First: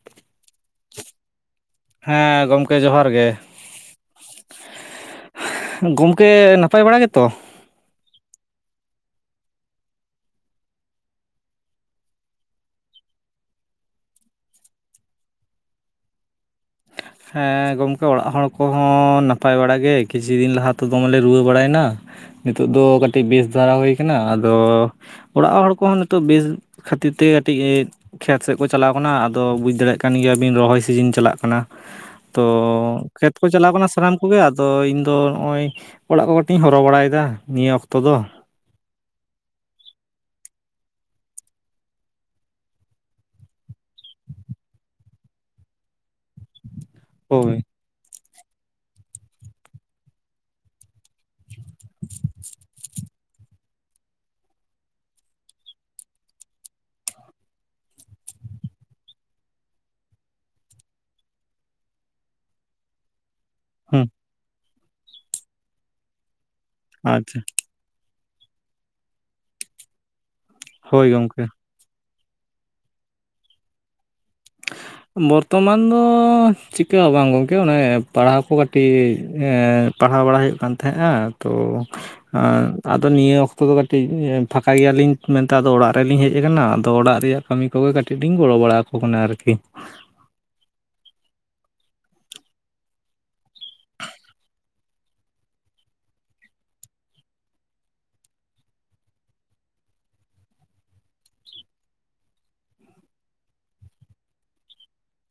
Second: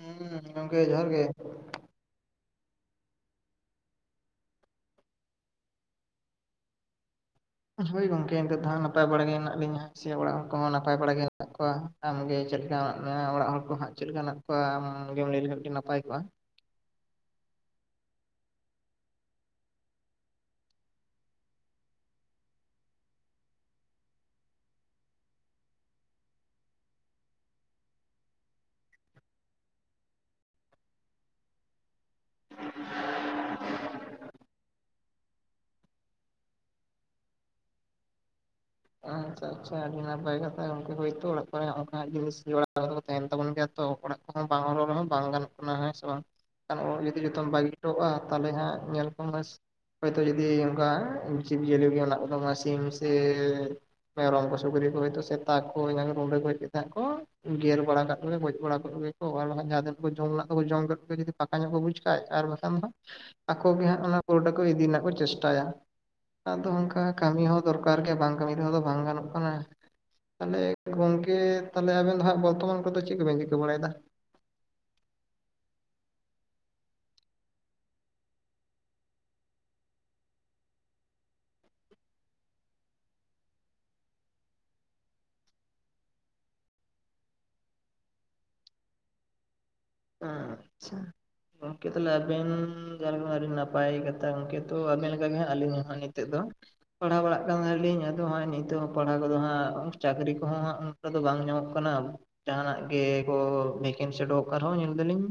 ᱦᱩᱸ ᱜᱚᱝᱠᱮ ᱡᱚᱦᱟᱨ ᱜᱮ ᱾ ᱦᱮᱸ ᱜᱚᱢᱠᱮ ᱡᱚᱦᱟᱨ ᱜᱮ ᱾ ᱜᱚᱝᱠᱮ ᱱᱟᱯᱟᱭ ᱵᱟᱲᱟ ᱜᱮᱛᱚ? ᱦᱳᱭ ᱜᱚᱝᱠᱮ ᱱᱤᱛᱳᱜ ᱫᱚ ᱦᱟᱸᱜ ᱱᱟᱯᱟᱭ ᱵᱟᱲᱟ ᱜᱮ ᱱᱟᱜ ᱞᱤᱧᱟ ᱦᱟᱸᱜ, ᱥᱮ ᱚᱲᱟᱜ ᱦᱚᱲ ᱠᱚ ᱱᱟᱯᱟᱭ ᱵᱟᱲᱟᱜᱮ ᱢᱮᱱᱟᱜ ᱠᱚᱣᱟ ᱾ ᱟᱢᱜᱮ ᱪᱮᱫ ᱞᱮᱠᱟ ᱚᱲᱟᱜ ᱦᱚᱲ ᱠᱚ ᱦᱟᱸᱜ ᱪᱮᱫ ᱞᱮᱠᱟ ᱦᱮᱱᱟᱜ ᱠᱚᱣᱟ ᱟᱢ ᱜᱮᱢ ᱞᱟᱹᱭ ᱞᱮᱠᱷᱟᱱ ᱟᱹᱰᱤ ᱱᱟᱯᱟᱭ ᱠᱚᱜᱼᱟ ᱾ ᱦᱮᱸ ᱜᱚᱢᱠᱮ ᱚᱲᱟᱜ ᱦᱚᱲ ᱠᱚᱦᱚᱸ ᱱᱟᱯᱟᱭ ᱵᱟᱲᱟ ᱜᱮ ᱠᱤᱪᱷᱩ ᱫᱤᱱ ᱞᱟᱦᱟ ᱛᱚ ᱫᱚᱢᱮᱞᱮ ᱨᱩᱣᱟᱹ ᱵᱟᱲᱟᱭᱱᱟ ᱾ ᱱᱤᱛᱳᱜ ᱫᱚ ᱠᱟᱹᱴᱤᱡ ᱵᱮᱥ ᱫᱷᱟᱨᱟ ᱦᱩᱭ ᱠᱟᱱᱟ ᱟᱫᱚᱻ ᱚᱲᱟᱜ ᱦᱚᱲ ᱠᱚᱦᱚᱸ ᱱᱤᱛᱚᱜ ᱵᱮᱥ ᱠᱷᱟᱹᱛᱤᱨ ᱛᱮ ᱠᱟᱹᱴᱤᱡ ᱠᱷᱮᱛ ᱥᱮᱫ ᱠᱚ ᱪᱟᱞᱟᱣ ᱠᱟᱱᱟ ᱟᱫᱚ ᱵᱩᱡᱽ ᱫᱟᱲᱮᱭᱟᱜ ᱠᱟᱱ ᱜᱮᱭᱟ ᱵᱤᱱ ᱨᱚᱦᱚᱭ ᱥᱤᱡᱤᱱ ᱪᱟᱞᱟᱜ ᱠᱟᱱᱟ ᱾ ᱛᱚ ᱠᱷᱮᱛ ᱠᱚ ᱪᱟᱞᱟᱣ ᱠᱟᱱᱟ ᱥᱟᱱᱟᱢ ᱠᱚᱜᱮ ᱟᱫᱚ ᱤᱧᱫᱚ ᱱᱚᱜᱼᱚᱭ ᱚᱲᱟᱜ ᱠᱚ ᱠᱟᱹᱴᱤᱡ ᱤᱧ ᱦᱚᱨᱦᱚ ᱵᱟᱲᱟᱭᱮᱫᱟ ᱱᱤᱭᱟᱹ ᱚᱠᱛᱚ ᱫᱚ᱾ ᱟᱪᱪᱷᱟ ᱟᱪᱪᱷᱟ ᱟᱹᱰᱤ ᱱᱟᱯᱟᱭ ᱠᱟᱛᱷᱟ ᱜᱚᱝᱠᱮ ᱦᱚᱭᱛᱳ ᱚᱲᱟᱜ ᱠᱚᱨᱮ ᱚᱱᱠᱟᱱᱟᱜ ᱡᱤᱱᱤᱥ ᱡᱚᱲᱟᱣ ᱛᱟᱦᱮᱱ ᱛᱟᱵᱚᱱ ᱜᱮᱭᱟ ᱛᱚ ᱚᱲᱟᱜ ᱵᱟᱝ ᱦᱚᱨᱦᱚ ᱨᱮᱦᱚᱸ ᱵᱟᱝ ᱜᱟᱱᱚᱜ ᱠᱟᱱᱟ ᱦᱮᱸ ᱥᱮ ᱵᱟᱝ [unintelligible] ᱡᱩᱫᱤ ᱡᱚᱛᱚᱢ ᱦᱳᱭ ᱵᱟᱹᱜᱤ ᱠᱚᱣᱟ ᱛᱟᱦᱚᱞᱮ ᱦᱟᱸᱜ ᱧᱮᱞ ᱠᱚ ᱢᱮ ᱦᱚᱭᱛᱚ ᱡᱩᱫᱤ ᱚᱱᱠᱟ ᱡᱤᱵᱽ ᱡᱤᱭᱟᱹᱞᱤ ᱜᱮ ᱢᱮᱱᱟᱜ ᱠᱚᱫᱟ ᱥᱤᱢ ᱥᱮᱻ ᱢᱮᱨᱚᱢ ᱠᱚ ᱥᱩᱠᱨᱤ ᱠᱚ ᱦᱚᱭᱛᱚ ᱥᱮᱛᱟ ᱠᱚ ᱨᱩᱸᱰᱟᱹ ᱠᱚ ᱦᱮᱡ ᱠᱟᱛᱮ ᱦᱟᱜ ᱠᱚ ᱜᱮᱨ ᱵᱟᱲᱟ ᱠᱟᱜ ᱠᱚᱜᱮ ᱜᱚᱡ ᱵᱟᱲᱟ ᱠᱟᱜ ᱠᱚ ᱟᱨ ᱡᱟᱦᱟᱸ ᱛᱤᱱᱟᱹᱜ ᱠᱚ ᱡᱚᱢ ᱢᱮᱱᱟᱜ ᱠᱚᱠᱚ ᱡᱚᱢ ᱠᱮᱫ ᱜᱮ ᱡᱩᱫᱤ ᱯᱷᱟᱠᱟ ᱧᱚᱜ ᱠᱚ ᱵᱩᱡ ᱠᱷᱟᱡ ᱟᱨ ᱵᱟᱠᱷᱟᱱ ᱫᱚ ᱟᱠᱚ ᱜᱮ ᱦᱟᱸᱜ ᱦᱩᱸ ᱚᱱᱟ ᱯᱨᱳᱰᱟᱠ ᱠᱚ ᱤᱫᱤ ᱨᱮᱱᱟᱜ ᱠᱚ ᱪᱮᱥᱴᱟᱭᱟ ᱟᱫᱚ ᱚᱱᱠᱟ ᱟᱪᱪᱷᱟ ᱠᱟᱹᱢᱤ ᱦᱚᱸ ᱫᱚᱨᱠᱟᱨ ᱜᱮᱭᱟ ᱵᱟᱝ ᱠᱟᱹᱢᱤ ᱨᱮᱦᱚ ᱫᱚ ᱵᱟᱝ ᱜᱟᱱᱚᱜ ᱠᱟᱱᱟ ᱾ ᱛᱟᱦᱚᱞᱮ ᱜᱚᱢᱠᱮ ᱛᱟᱦᱚᱞᱮ ᱟᱵᱤᱱ ᱫᱚ ᱦᱟᱸᱜ ᱵᱚᱨᱛᱚᱢᱟᱱ ᱠᱚᱫᱚ ᱪᱮᱫ ᱠᱚᱵᱮᱱ ᱪᱤᱠᱟᱹ ᱵᱟᱲᱟᱭᱮᱫᱟ? [inaudible] ᱵᱚᱨᱛᱚᱢᱟᱱ ᱫᱚ ᱪᱤᱠᱟᱹ ᱦᱚ ᱵᱟᱝ ᱜᱚᱢᱠᱮ ᱚᱱᱮ ᱯᱟᱲᱦᱟᱣ ᱠᱚ ᱠᱟᱹᱴᱤᱡ ᱯᱟᱲᱦᱟᱣ ᱵᱟᱲᱟ ᱦᱩᱭᱩᱜ ᱠᱟᱱ ᱛᱟᱦᱮᱸᱜᱼᱟ ᱛᱚ ᱟᱫᱚ ᱱᱤᱭᱟᱹ ᱚᱠᱛᱚ ᱫᱚ ᱠᱟᱹᱴᱤᱡ ᱯᱷᱟᱸᱠᱟ ᱜᱮᱭᱟᱞᱤᱧ ᱢᱮᱱᱛᱮ ᱟᱫᱚ ᱚᱲᱟᱜ ᱨᱮᱞᱤᱧ ᱦᱮᱡ ᱟᱠᱟᱱᱟ ᱟᱫᱚ ᱚᱲᱟᱜ ᱨᱮᱭᱟᱜ ᱠᱟᱹᱢᱤ ᱠᱚᱜᱮ ᱠᱟᱹᱴᱤᱡ ᱞᱤᱧ ᱜᱚᱲᱚ ᱵᱟᱲᱟ ᱟᱠᱚ ᱠᱟᱱᱟ ᱟᱨᱠᱤ ᱟᱪᱪᱷᱟ ᱜᱚᱢᱠᱮ ᱛᱟᱦᱚᱞᱮ ᱟᱵᱮᱱ [unintelligible] ᱟᱹᱰᱤ ᱱᱟᱯᱟᱭ ᱠᱟᱛᱷᱟ ᱜᱚᱢᱠᱮ ᱛᱚ ᱟᱵᱮᱱ ᱞᱮᱠᱟ ᱜᱮ ᱟᱹᱞᱤᱧ ᱦᱚ ᱱᱤᱛᱚᱜ ᱫᱚ ᱯᱟᱲᱦᱟᱣ ᱵᱟᱲᱟᱜ ᱠᱟᱱ ᱛᱟᱦᱮᱞᱤᱧ ᱟᱫᱚ ᱦᱚᱸᱜᱼᱚᱭ ᱱᱤᱛᱚᱜ ᱦᱚᱸ ᱯᱟᱲᱦᱟᱣ ᱠᱚᱫᱚ ᱦᱟᱸᱜ ᱪᱟᱹᱠᱨᱤ ᱠᱚᱦᱚᱸ ᱦᱟᱸᱜ ᱫᱚ ᱵᱟᱝ ᱧᱟᱢᱚᱜ ᱠᱟᱱᱟ ᱡᱟᱦᱱᱟᱜ ᱜᱮ ᱠᱚ ᱵᱷᱮᱠᱮᱱᱥᱤ ᱩᱰᱩᱠᱚᱜ ᱠᱟᱱ ᱨᱮᱦᱚᱸ ᱧᱮᱞ ᱫᱟᱞᱤᱧ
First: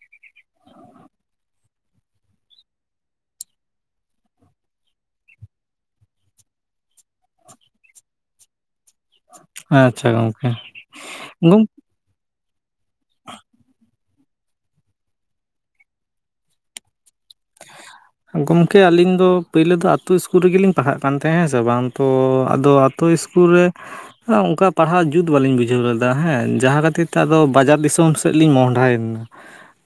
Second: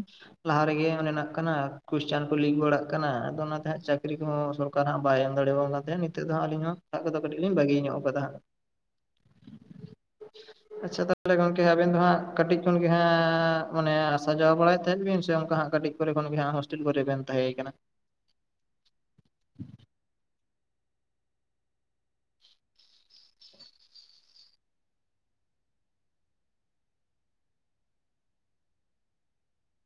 ᱞᱟᱦᱟ ᱨᱮᱜᱮ ᱚᱱᱮᱱᱟᱜ ᱠᱟᱱᱟ ᱠᱚᱥᱪᱟᱱ ᱠᱚ ᱞᱤᱠ ᱵᱟᱲᱟᱜ ᱠᱟᱱᱟ ᱟᱫᱚ ᱚᱱᱟᱛᱮ ᱦᱟᱸᱜ ᱪᱟᱹᱠᱨᱤ ᱠᱚᱦᱚᱸ ᱥᱚᱨᱠᱟᱨ ᱚᱱᱠᱟ ᱦᱟᱸ ᱵᱟᱭ ᱮᱢ ᱫᱟᱲᱮ ᱟᱵᱚᱱ ᱠᱟᱱ ᱛᱟᱦᱮᱸᱜ ᱱᱤᱛᱚᱜ ᱫᱚ ᱟᱹᱞᱤᱧ ᱦᱚᱸ ᱯᱟᱲᱦᱟᱣᱜ ᱠᱚᱫᱚ ᱠᱟᱹᱴᱤᱡ ᱞᱤᱧ ᱵᱟᱹᱜᱤ ᱧᱚᱜ ᱟᱠᱟᱫᱟ ᱾ ᱟᱪᱪᱷᱟ ᱜᱚᱝᱠᱮ ᱟᱪᱪᱷᱟ ᱛᱟᱦᱚᱞᱮ ᱜᱚᱝᱠᱮ ᱜᱚᱝ ᱟᱵᱤᱱ ᱫᱚ ᱦᱟᱸᱜ ᱠᱟᱹᱴᱤᱡ ᱠᱷᱚᱱ ᱜᱮ ᱦᱟᱸᱜ ᱚᱱᱮ ᱟᱥᱟ ᱡᱟᱣᱟ ᱵᱟᱲᱟᱭᱮᱫ ᱛᱟᱦᱮᱸᱫ ᱵᱤᱱ ᱥᱮ ᱚᱱᱠᱟ ᱦᱟᱸᱜ ᱠᱟᱹᱴᱤᱡ ᱠᱚᱨᱮ ᱠᱷᱚᱱ ᱜᱮ ᱦᱟᱸᱜ ᱠᱚᱨᱮ ᱵᱮᱱ ᱛᱟᱦᱮᱸ ᱠᱟᱱᱟ ᱜᱚᱢᱠᱮ ᱟᱹᱞᱤᱧ ᱫᱚ ᱯᱳᱭᱞᱳ ᱫᱚ ᱟᱛᱳ ᱥᱠᱩᱞ ᱨᱮᱜᱮᱞᱤᱧ ᱯᱟᱲᱦᱟᱜ ᱠᱟᱱ ᱛᱟᱦᱮᱸᱫ ᱦᱮᱸ ᱥᱮ ᱵᱟᱝ ᱛᱚ ᱟᱫᱚ ᱛᱚ ᱤᱥᱠᱩᱞ ᱨᱮ ᱚᱱᱠᱟ ᱯᱟᱲᱦᱟᱣ ᱡᱩᱛ ᱵᱟᱹᱞᱤᱧ ᱵᱩᱡᱷᱟᱹᱣ ᱞᱮᱫᱟ ᱦᱮᱸ ᱾ ᱡᱟᱦᱟᱸ ᱠᱷᱟᱹᱛᱤᱨ ᱛᱮ ᱟᱫᱚ ᱵᱟᱡᱟᱨ ᱫᱤᱥᱚᱢ ᱥᱮ ᱥᱮᱫ ᱞᱤᱧ ᱢᱚᱦᱰᱟᱭᱮᱱᱟ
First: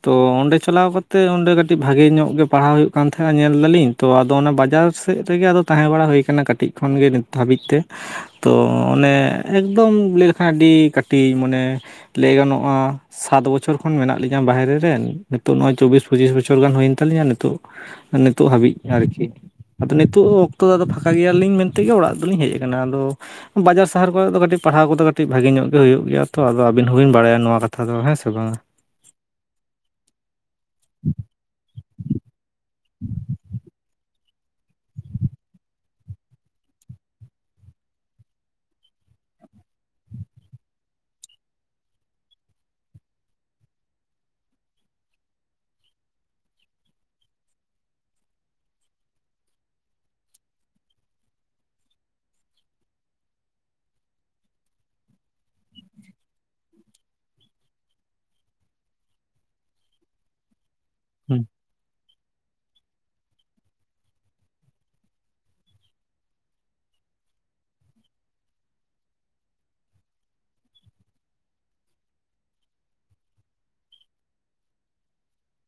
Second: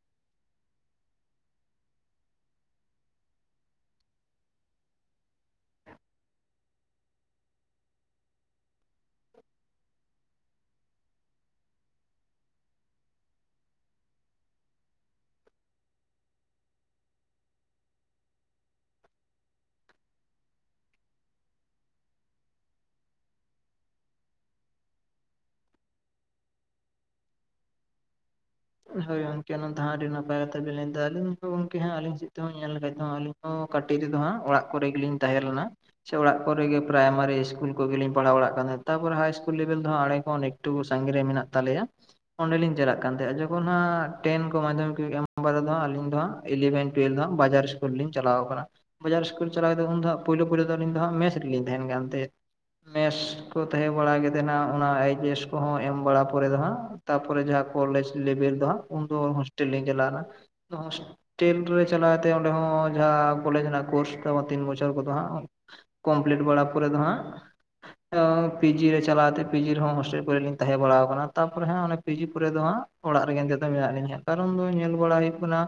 ᱛᱚ ᱚᱸᱰᱮ ᱪᱟᱞᱟᱣ ᱠᱟᱛᱮ ᱚᱸᱰᱮ ᱠᱟᱹᱴᱤᱡ ᱵᱷᱟᱜᱮ ᱧᱚᱜ ᱜᱮ ᱯᱟᱲᱦᱟᱣ ᱦᱩᱭᱩᱜ ᱠᱟᱱ ᱛᱟᱦᱮᱸᱱᱟ ᱧᱮᱞ ᱫᱟᱞᱤᱧ ᱛᱚ ᱟᱫᱚ ᱚᱱᱟ ᱵᱟᱡᱟᱨ ᱥᱮᱫ ᱨᱮᱜᱮ ᱟᱫᱚ ᱛᱟᱦᱮᱸ ᱵᱟᱲᱟ ᱦᱩᱭ ᱟᱠᱟᱱᱟ ᱠᱟᱹᱴᱤᱡ ᱠᱷᱚᱱ ᱜᱮ ᱱᱤᱛᱚᱜ ᱦᱟᱹᱵᱤᱡ ᱛᱮ ᱛᱚ ᱚᱱᱮ ᱮᱠᱫᱚᱢ ᱞᱟᱹᱭ ᱞᱮᱠᱷᱟᱱ ᱟᱹᱰᱤ ᱠᱟᱹᱴᱤᱡ ᱢᱟᱱᱮ ᱞᱟᱹᱭ ᱜᱟᱱᱚᱜᱼᱟ ᱥᱟᱛ ᱵᱚᱪᱷᱚᱨ ᱠᱷᱚᱱ ᱢᱮᱱᱟᱜ ᱞᱤᱧᱟ ᱵᱟᱦᱨᱮ ᱨᱮ ᱱᱤᱛᱚᱜ ᱱᱚᱣᱟ ᱪᱚᱵᱵᱤᱥ ᱯᱚᱸᱪᱤᱥ ᱵᱚᱪᱷᱚᱨ ᱜᱟᱱ ᱦᱩᱭᱮᱱ ᱛᱟᱞᱤᱧᱟ ᱱᱤᱛ [inaudible] ᱤᱛᱚ ᱱᱤᱛᱚᱜ ᱦᱟᱹᱵᱤᱡ ᱟᱨᱠᱤ ᱟᱫᱚ ᱱᱤᱛᱳᱜ ᱚᱠᱛᱚ ᱫᱚ ᱯᱷᱟᱸᱠᱟ ᱜᱮᱭᱟᱞᱤᱧ ᱢᱮᱱᱛᱮᱜᱮ ᱚᱲᱟᱜ ᱫᱚᱞᱤᱧ ᱦᱮᱡ ᱟᱠᱟᱱᱟ ᱟᱫᱚ ᱵᱟᱡᱟᱨ ᱥᱟᱦᱟᱨ ᱠᱚᱨᱮ ᱫᱚ ᱠᱟᱹᱴᱤᱡ ᱯᱟᱲᱦᱟᱣ ᱠᱚᱫᱚ ᱠᱟᱹᱴᱤᱡ ᱵᱷᱟᱜᱤ ᱧᱚᱜ ᱜᱮ ᱦᱩᱭᱩᱜ ᱜᱮᱭᱟ ᱛᱚ ᱟᱫᱚ ᱟᱹᱵᱤᱱ ᱦᱚᱸᱵᱤᱱ ᱵᱟᱲᱟᱭᱟ ᱱᱚᱣᱟ ᱠᱟᱛᱷᱟ ᱫᱚ ᱦᱮᱸ ᱥᱮ ᱵᱟᱝᱟ ᱦᱳᱭ ᱜᱚᱝᱠᱮ ᱚᱱᱟ ᱫᱚ ᱟᱹᱰᱤ ᱱᱟᱯᱟᱭ ᱠᱟᱛᱷᱟ ᱵᱤᱱ ᱞᱟ. ᱭ ᱫᱟ ᱟᱹᱞᱤᱧ ᱛᱮᱦᱚᱸ ᱧᱮᱞ ᱞᱮᱠᱟᱱᱡ ᱫᱚᱦᱟᱜ ᱟᱹᱞᱤᱧ ᱦᱚᱸ ᱠᱟᱹᱴᱤᱡ ᱨᱮᱫᱚ ᱦᱟᱸᱜ ᱚᱲᱟᱜ ᱠᱚᱨᱮ ᱜᱮᱞᱤᱧ ᱛᱟᱦᱮᱸ ᱞᱮᱱᱟ ᱥᱮ ᱚᱲᱟᱜ ᱠᱚᱨᱮᱜᱮ ᱯᱨᱟᱭᱢᱟᱨᱤ ᱥᱠᱩᱞ ᱠᱚᱜᱮᱞᱤᱧ ᱯᱟᱲᱦᱟᱣ ᱵᱟᱲᱟᱜ ᱠᱟᱱ ᱛᱟᱦᱮᱸ ᱛᱟᱨᱯᱚᱨᱮ ᱦᱟᱭ ᱥᱠᱩᱞ ᱞᱮᱵᱮᱞ ᱫᱚ ᱦᱟᱸᱜ ᱟᱲᱮ ᱦᱚᱸᱠ ᱚᱸᱰᱮᱜᱮ ᱴᱩ ᱥᱟᱸᱜᱮ ᱢᱮᱱᱟᱜ ᱛᱟᱞᱮᱭᱟ ᱚᱸᱰᱮᱞᱤᱧ ᱪᱟᱞᱟᱜ ᱠᱟᱱ ᱛᱟᱦᱮᱸᱱᱟ [unintelligible] ᱦᱟᱸᱜ ᱴᱮᱱ ᱠᱚ ᱢᱟᱫᱽᱫᱷᱚᱢᱤᱠ ᱠᱚ ᱮᱢ ᱵᱟᱨᱮᱫᱚ ᱟᱞᱤᱧ ᱫᱚ ᱤᱞᱤᱵᱷᱮᱱ ᱴᱩᱭᱮᱞᱵᱷ ᱫᱚ ᱵᱟᱡᱟᱨ ᱥᱠᱩᱞ ᱨᱮᱞᱤᱧ ᱪᱟᱞᱟᱣ ᱟᱠᱟᱱᱟ ᱵᱟᱡᱟᱨ ᱥᱠᱩᱞ ᱪᱟᱞᱟᱣᱛ ᱩᱱ ᱫᱚ ᱦᱟᱸᱜ ᱯᱳᱭᱞᱳ ᱯᱳᱞᱳ ᱫᱚ ᱟᱹᱞᱤᱧ ᱫᱚ ᱦᱟᱸᱜ ᱢᱮᱥ ᱨᱮᱞᱤᱧ ᱛᱟᱦᱮᱸᱱ ᱠᱟᱱ ᱛᱟᱦᱮᱸ ᱢᱮᱥ ᱠᱚ ᱛᱟᱦᱮᱸ ᱵᱟᱲᱟ ᱠᱮᱫᱮᱫ ᱱᱟᱦᱟᱜ ᱚᱱᱟ ᱮᱭᱤᱪ ᱮᱥ ᱠᱚᱦᱚᱸ ᱮᱢ ᱵᱟᱲᱟ ᱯᱚᱨᱮᱫ ᱫᱚ ᱦᱟᱸᱜ ᱛᱟᱯᱚᱨᱮ ᱡᱟᱦᱟᱸ ᱠᱚᱞᱮᱡᱽ ᱞᱮᱵᱮᱞ ᱫᱚ ᱦᱟᱸᱜ ᱩᱱᱫᱚ ᱦᱳᱥᱴᱮᱞᱤᱧ ᱪᱟᱞᱟᱣᱱᱟ ᱦᱳᱥᱴᱮᱞ ᱨᱮ ᱪᱟᱞᱟᱣᱛᱮ ᱚᱸᱰᱮ ᱦᱚᱸ ᱡᱟᱦᱟᱸ ᱠᱚᱞᱮᱡᱽ ᱨᱮᱱᱟᱜ ᱠᱳᱨᱥ [unintelligible] ᱛᱤᱱ ᱵᱚᱪᱷᱚᱨ ᱠᱚᱫᱚ ᱦᱟᱸᱜ ᱠᱚᱢᱯᱞᱤᱴ ᱵᱟᱲᱟ ᱯᱚᱨᱮ ᱫᱚ ᱦᱟᱸᱜ ᱯᱤᱡᱤ ᱨᱮ ᱪᱟᱞᱟᱣᱟᱛᱮ ᱯᱤᱡᱤ ᱨᱮᱦᱚᱸ ᱦᱳᱥᱴᱮᱞ ᱠᱚᱨᱮ ᱞᱤᱧ ᱛᱟᱦᱮᱸ ᱵᱟᱲᱟᱣ ᱠᱟᱱᱟ ᱛᱟᱨᱯᱚᱨᱮ ᱦᱟᱸᱜ ᱚᱱᱮ ᱯᱤᱡᱤ ᱯᱚᱨᱮ ᱫᱚ ᱦᱟᱸᱜ ᱚᱲᱟᱜ ᱨᱮᱜᱮ ᱱᱤᱛᱮᱜ ᱫᱚ ᱢᱮᱱᱟᱜ ᱞᱤᱧᱟ ᱠᱟᱨᱚᱱ ᱫᱚ ᱧᱮᱞ ᱵᱟᱲᱟ ᱦᱩᱭᱩᱜ ᱠᱟᱱᱟ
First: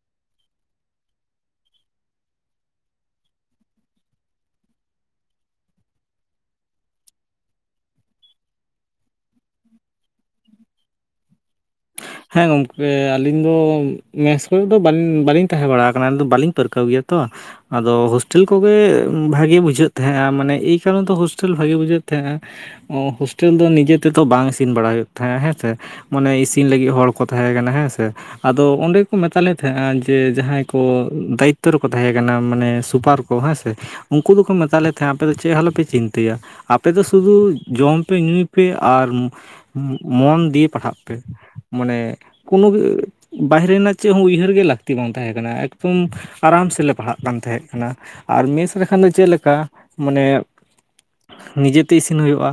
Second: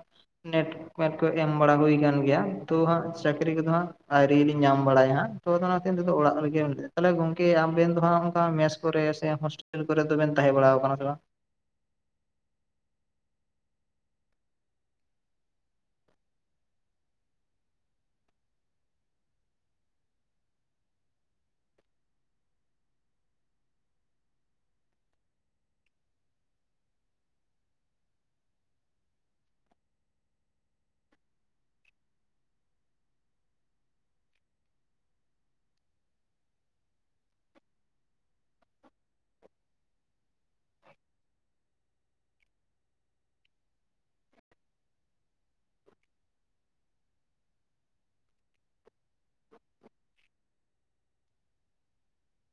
ᱱᱮᱴ ᱢᱮᱴ ᱠᱚ ᱮᱢ ᱵᱟᱲᱟ ᱦᱩᱭ ᱠᱟᱱ ᱜᱮᱭᱟ ᱛᱚ ᱦᱟᱸᱜ ᱪᱟᱹᱠᱨᱤ ᱠᱚᱫᱚ ᱦᱟᱸᱜ ᱟᱹᱣᱨᱤ ᱞᱤ ᱧᱟᱢ ᱵᱟᱲᱟᱭᱟ ᱦᱟᱸᱜ ᱛᱚᱫᱚ ᱚᱱᱟ [unintelligible] ᱚᱲᱟᱜ ᱨᱮᱜᱮᱵ ᱞᱟᱹᱭᱟ ᱛᱟᱦᱚᱞᱮ ᱜᱚᱝᱠᱮ ᱟᱵᱮᱱ ᱫᱚ ᱦᱟᱸᱜ ᱚᱱᱠᱟ ᱢᱮᱥ ᱠᱚᱨᱮ ᱥᱮ [unintelligible] ᱠᱚᱨᱮ ᱫᱚᱵᱮᱱ ᱛᱟᱦᱮᱸ ᱵᱟᱲᱟ ᱟᱠᱟᱱᱟ ᱥᱮ ᱵᱟᱝ ᱦᱮᱸ ᱜᱚᱝᱠᱮ ᱟᱹᱞᱤᱧ ᱫᱚ ᱢᱮᱥ ᱠᱚᱨᱮ ᱫᱚ ᱵᱟᱞᱤᱧ ᱛᱟᱦᱮᱸ ᱵᱟᱲᱟ ᱟᱠᱟᱱᱟ ᱵᱟᱹᱞᱤᱧ ᱯᱟᱹᱨᱠᱟᱹᱣ ᱜᱮᱭᱟ ᱛᱚ ᱟᱫᱚ ᱦᱳᱥᱴᱮᱞ ᱠᱚᱜᱮ ᱵᱷᱟᱜᱮ ᱵᱩᱡᱷᱟᱹᱜ ᱛᱟᱦᱮᱸᱼᱟ ᱢᱟᱱᱮ ᱮᱭ ᱠᱟᱨᱚᱱ ᱛᱮ ᱦᱳᱥᱴᱮᱞ ᱵᱷᱟᱜᱮ ᱵᱩᱡᱷᱟᱹᱜ ᱛᱟᱦᱮᱸᱼᱟ ᱦᱳᱥᱴᱮᱞ ᱫᱚ ᱱᱤᱡᱮ ᱛᱮᱫᱚ ᱵᱟᱝ ᱤᱥᱤᱱ ᱵᱟᱲᱟ ᱦᱩᱭᱩᱜ ᱛᱟᱦᱮᱸᱼᱟ ᱦᱮᱸᱥᱮ ᱢᱟᱱᱮ ᱤᱥᱤᱱ ᱞᱟᱹᱜᱤᱫ ᱦᱚᱸ ᱦᱚᱲ ᱠᱚ ᱛᱟᱦᱮᱸ ᱠᱟᱱᱟ ᱦᱮᱸ ᱥᱮ ᱟᱫᱚ ᱚᱸᱰᱮ ᱜᱮ ᱠᱚ ᱢᱮᱛᱟ ᱞᱮ ᱛᱟᱦᱮᱸᱼᱟ ᱡᱮ ᱡᱟᱦᱟᱸᱭ ᱠᱚ ᱫᱟᱭᱤᱛᱛᱚ ᱨᱮᱠᱚ ᱛᱟᱦᱮᱸ ᱠᱟᱱᱟ ᱢᱟᱱᱮ ᱥᱩᱯᱟᱨ ᱦᱮᱸ ᱥᱮ ᱩᱱᱠᱩ ᱫᱚᱠᱚ ᱢᱮᱛᱟ ᱞᱮ ᱛᱟᱦᱮᱸᱟ ᱯᱮ ᱫᱚ ᱪᱮᱫ ᱦᱚᱸ ᱟᱞᱚᱯᱮ ᱪᱤᱱᱛᱟᱹᱭᱟ ᱟᱯᱮ ᱫᱚ ᱥᱩᱫᱩ ᱡᱚᱢ ᱯᱮ ᱧᱩᱭ ᱯᱮ ᱟᱨ ᱢᱚᱱ ᱫᱤᱭᱮ ᱯᱟᱲᱦᱟᱜ ᱯᱮ ᱢᱟᱱᱮ ᱠᱳᱱᱳ [unintelligible] ᱵᱟᱦᱨᱮ ᱨᱮᱱᱟᱜ ᱪᱮᱫ ᱦᱚ ᱩᱭᱦᱟᱹᱨ ᱜᱮ ᱞᱟᱹᱠᱛᱤ ᱵᱟᱝ ᱛᱟᱦᱮᱸ ᱠᱟᱱᱟ ᱮᱠᱫᱚᱢ ᱟᱨᱟᱢ ᱥᱮᱞᱮ ᱯᱟᱲᱦᱟᱜ ᱠᱟᱱ ᱛᱟᱦᱮᱸ ᱠᱟᱱᱟ ᱟᱨ ᱢᱮᱥ ᱞᱮᱠᱷᱟᱱ ᱫᱚ ᱪᱮᱫ ᱞᱮᱠᱟ ᱢᱟᱱᱮ ᱱᱤᱡᱮᱛᱮ ᱤᱥᱤᱱ ᱦᱩᱭᱩᱜᱼᱟ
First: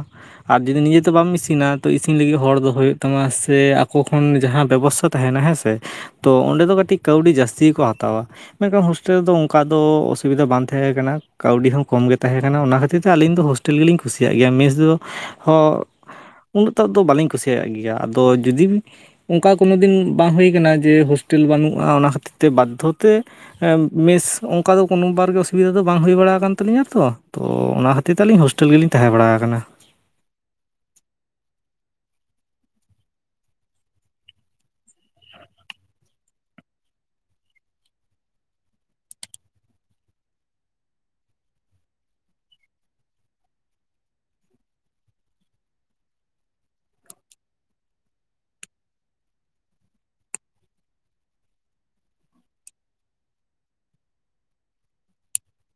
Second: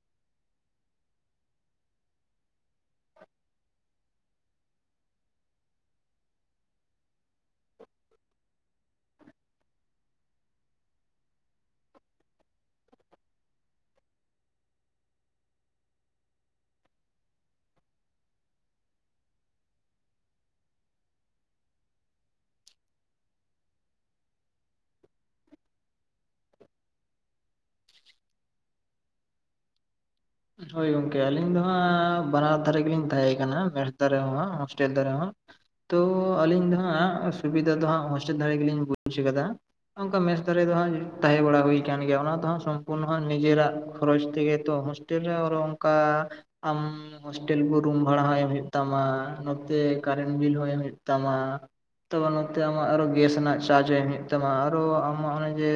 ᱟᱨ ᱡᱩᱫᱤ ᱱᱤᱡᱮ ᱛᱮ ᱵᱟᱢ ᱤᱥᱤᱱᱟ ᱛᱚ ᱤᱥᱤᱱ ᱞᱟᱹᱜᱤᱫ ᱦᱚᱲ ᱫᱚ ᱦᱳᱭᱳᱜ ᱛᱟᱢᱟ ᱥᱮ [unintelligible] ᱡᱟᱸᱦᱟ ᱵᱮᱵᱚᱥᱛᱟ ᱛᱟᱦᱮᱸᱱᱟ ᱦᱮᱸᱥᱮ ᱛᱚ ᱚᱸᱰᱮ ᱫᱚ ᱠᱟᱹᱴᱤᱡ ᱠᱟᱹᱣᱰᱤ ᱡᱟᱹᱥᱛᱤ ᱜᱮᱠᱚ ᱦᱟᱛᱟᱣᱟ ᱢᱮᱱᱠᱷᱟᱱ ᱦᱳᱥᱴᱮᱞ ᱨᱮᱫᱚ ᱚᱱᱠᱟ ᱫᱚ ᱚᱥᱩᱵᱤᱫᱟ ᱵᱟᱝ ᱛᱟᱦᱮᱸ ᱠᱟᱱᱟ ᱠᱟᱹᱣᱰᱤ ᱦᱚᱸ ᱠᱚᱢ ᱜᱮ ᱛᱟᱦᱮᱸ ᱠᱟᱱᱟ ᱚᱱᱟ ᱠᱷᱟᱹᱛᱤᱨ ᱛᱮ ᱟᱞᱤᱧ ᱫᱚ [unintelligible] ᱜᱮ ᱞᱤᱧ ᱠᱩᱥᱤᱭᱟᱜ ᱜᱮᱭᱟ ᱢᱮᱥ ᱫᱚ ᱦᱚᱸ ᱩᱱᱟᱹᱜ [unintelligible] ᱫᱚ ᱵᱟᱹᱞᱤᱧ ᱠᱩᱥᱤᱭᱟᱜ ᱜᱮᱭᱟ ᱟᱫᱚ ᱡᱩᱫᱤ ᱚᱱᱠᱟ ᱠᱳᱱᱳ ᱫᱤᱱ ᱵᱟᱝ ᱦᱩᱭ ᱟᱠᱟᱱᱟ ᱡᱮ ᱦᱳᱥᱴᱮᱞ ᱵᱟᱹᱱᱩᱜᱼᱟ ᱚᱱᱟ ᱠᱷᱟᱹᱛᱤᱨ ᱛᱮ ᱵᱟᱫᱽᱫᱷᱚ ᱛᱮ ᱢᱮᱥ ᱚᱱᱠᱟ ᱫᱚ ᱠᱳᱱᱳ ᱵᱟᱨ ᱜᱮ ᱚᱥᱩᱵᱤᱫᱟ ᱫᱚ ᱵᱟᱝ ᱦᱩᱭ ᱵᱟᱲᱟ ᱠᱟᱱ ᱛᱟᱹᱞᱤᱧᱟ ᱛᱚ ᱛᱚ ᱚᱱᱟ ᱠᱷᱟᱹᱛᱤᱨ [unintelligible] ᱦᱳᱥᱴᱮᱞ ᱜᱮ ᱞᱤᱧ ᱛᱟᱦᱮᱸ ᱵᱟᱲᱟ ᱟᱠᱟᱱᱟ ᱦᱳᱭ ᱜᱚᱝᱠᱮ ᱟᱹᱞᱤᱧ ᱫᱚ ᱦᱟᱸᱜ ᱵᱟᱱᱟᱨ ᱫᱷᱟᱨᱮ ᱜᱮᱞᱤᱧ ᱛᱟᱦᱮᱸ ᱠᱟᱱᱟ ᱢᱮᱥ ᱫᱷᱟᱨᱮ ᱦᱚᱸ ᱦᱳᱥᱴᱮᱞ ᱫᱷᱟᱨᱮ ᱦᱚᱸ ᱛᱚ ᱟᱹᱞᱤᱧ ᱫᱚ ᱦᱟᱸᱜ ᱚᱥᱩᱵᱤᱫᱟ ᱫᱚ ᱦᱟᱸᱜ ᱦᱳᱥᱴᱮᱞ ᱫᱷᱟᱨᱮ ᱜᱮ ᱞᱤᱧ ᱵᱩᱡᱽ ᱟᱠᱟᱫᱟ ᱚᱱᱠᱟ ᱢᱮᱥ ᱫᱷᱟᱨᱮ ᱫᱚ ᱛᱟᱦᱮᱸ ᱵᱟᱲᱟ ᱦᱩᱭ ᱠᱟᱱ ᱜᱮᱭᱟ ᱚᱱᱟ ᱛᱮᱦᱚᱸ ᱥᱚᱢᱯᱩᱨᱱᱚ ᱱᱤᱡᱮᱨᱟᱜ ᱠᱷᱚᱨᱚᱪ ᱛᱮᱜᱮ ᱛᱚ [unintelligible] ᱦᱳᱥᱴᱮᱞ ᱠᱚ ᱨᱩᱢ ᱵᱷᱟᱲᱟ ᱦᱚᱸ ᱮᱢ ᱦᱳᱭᱳᱜ ᱛᱟᱢᱟ ᱱᱚᱛᱮ ᱠᱟᱨᱮᱱ ᱵᱤᱞ ᱦᱚᱸ ᱮᱢ ᱦᱳᱭᱳᱜ ᱛᱟᱢᱟ [unintelligible] ᱱᱚᱛᱮ ᱟᱢᱟᱜ ᱟᱨᱦᱚᱸ ᱜᱮᱥ ᱨᱮᱱᱟᱜ ᱪᱟᱨᱡᱽ ᱮᱢ ᱦᱩᱭᱩᱜ ᱛᱟᱢᱟ ᱟᱨᱚ ᱟᱢᱟᱜ ᱚᱱᱮᱸ ᱡᱮ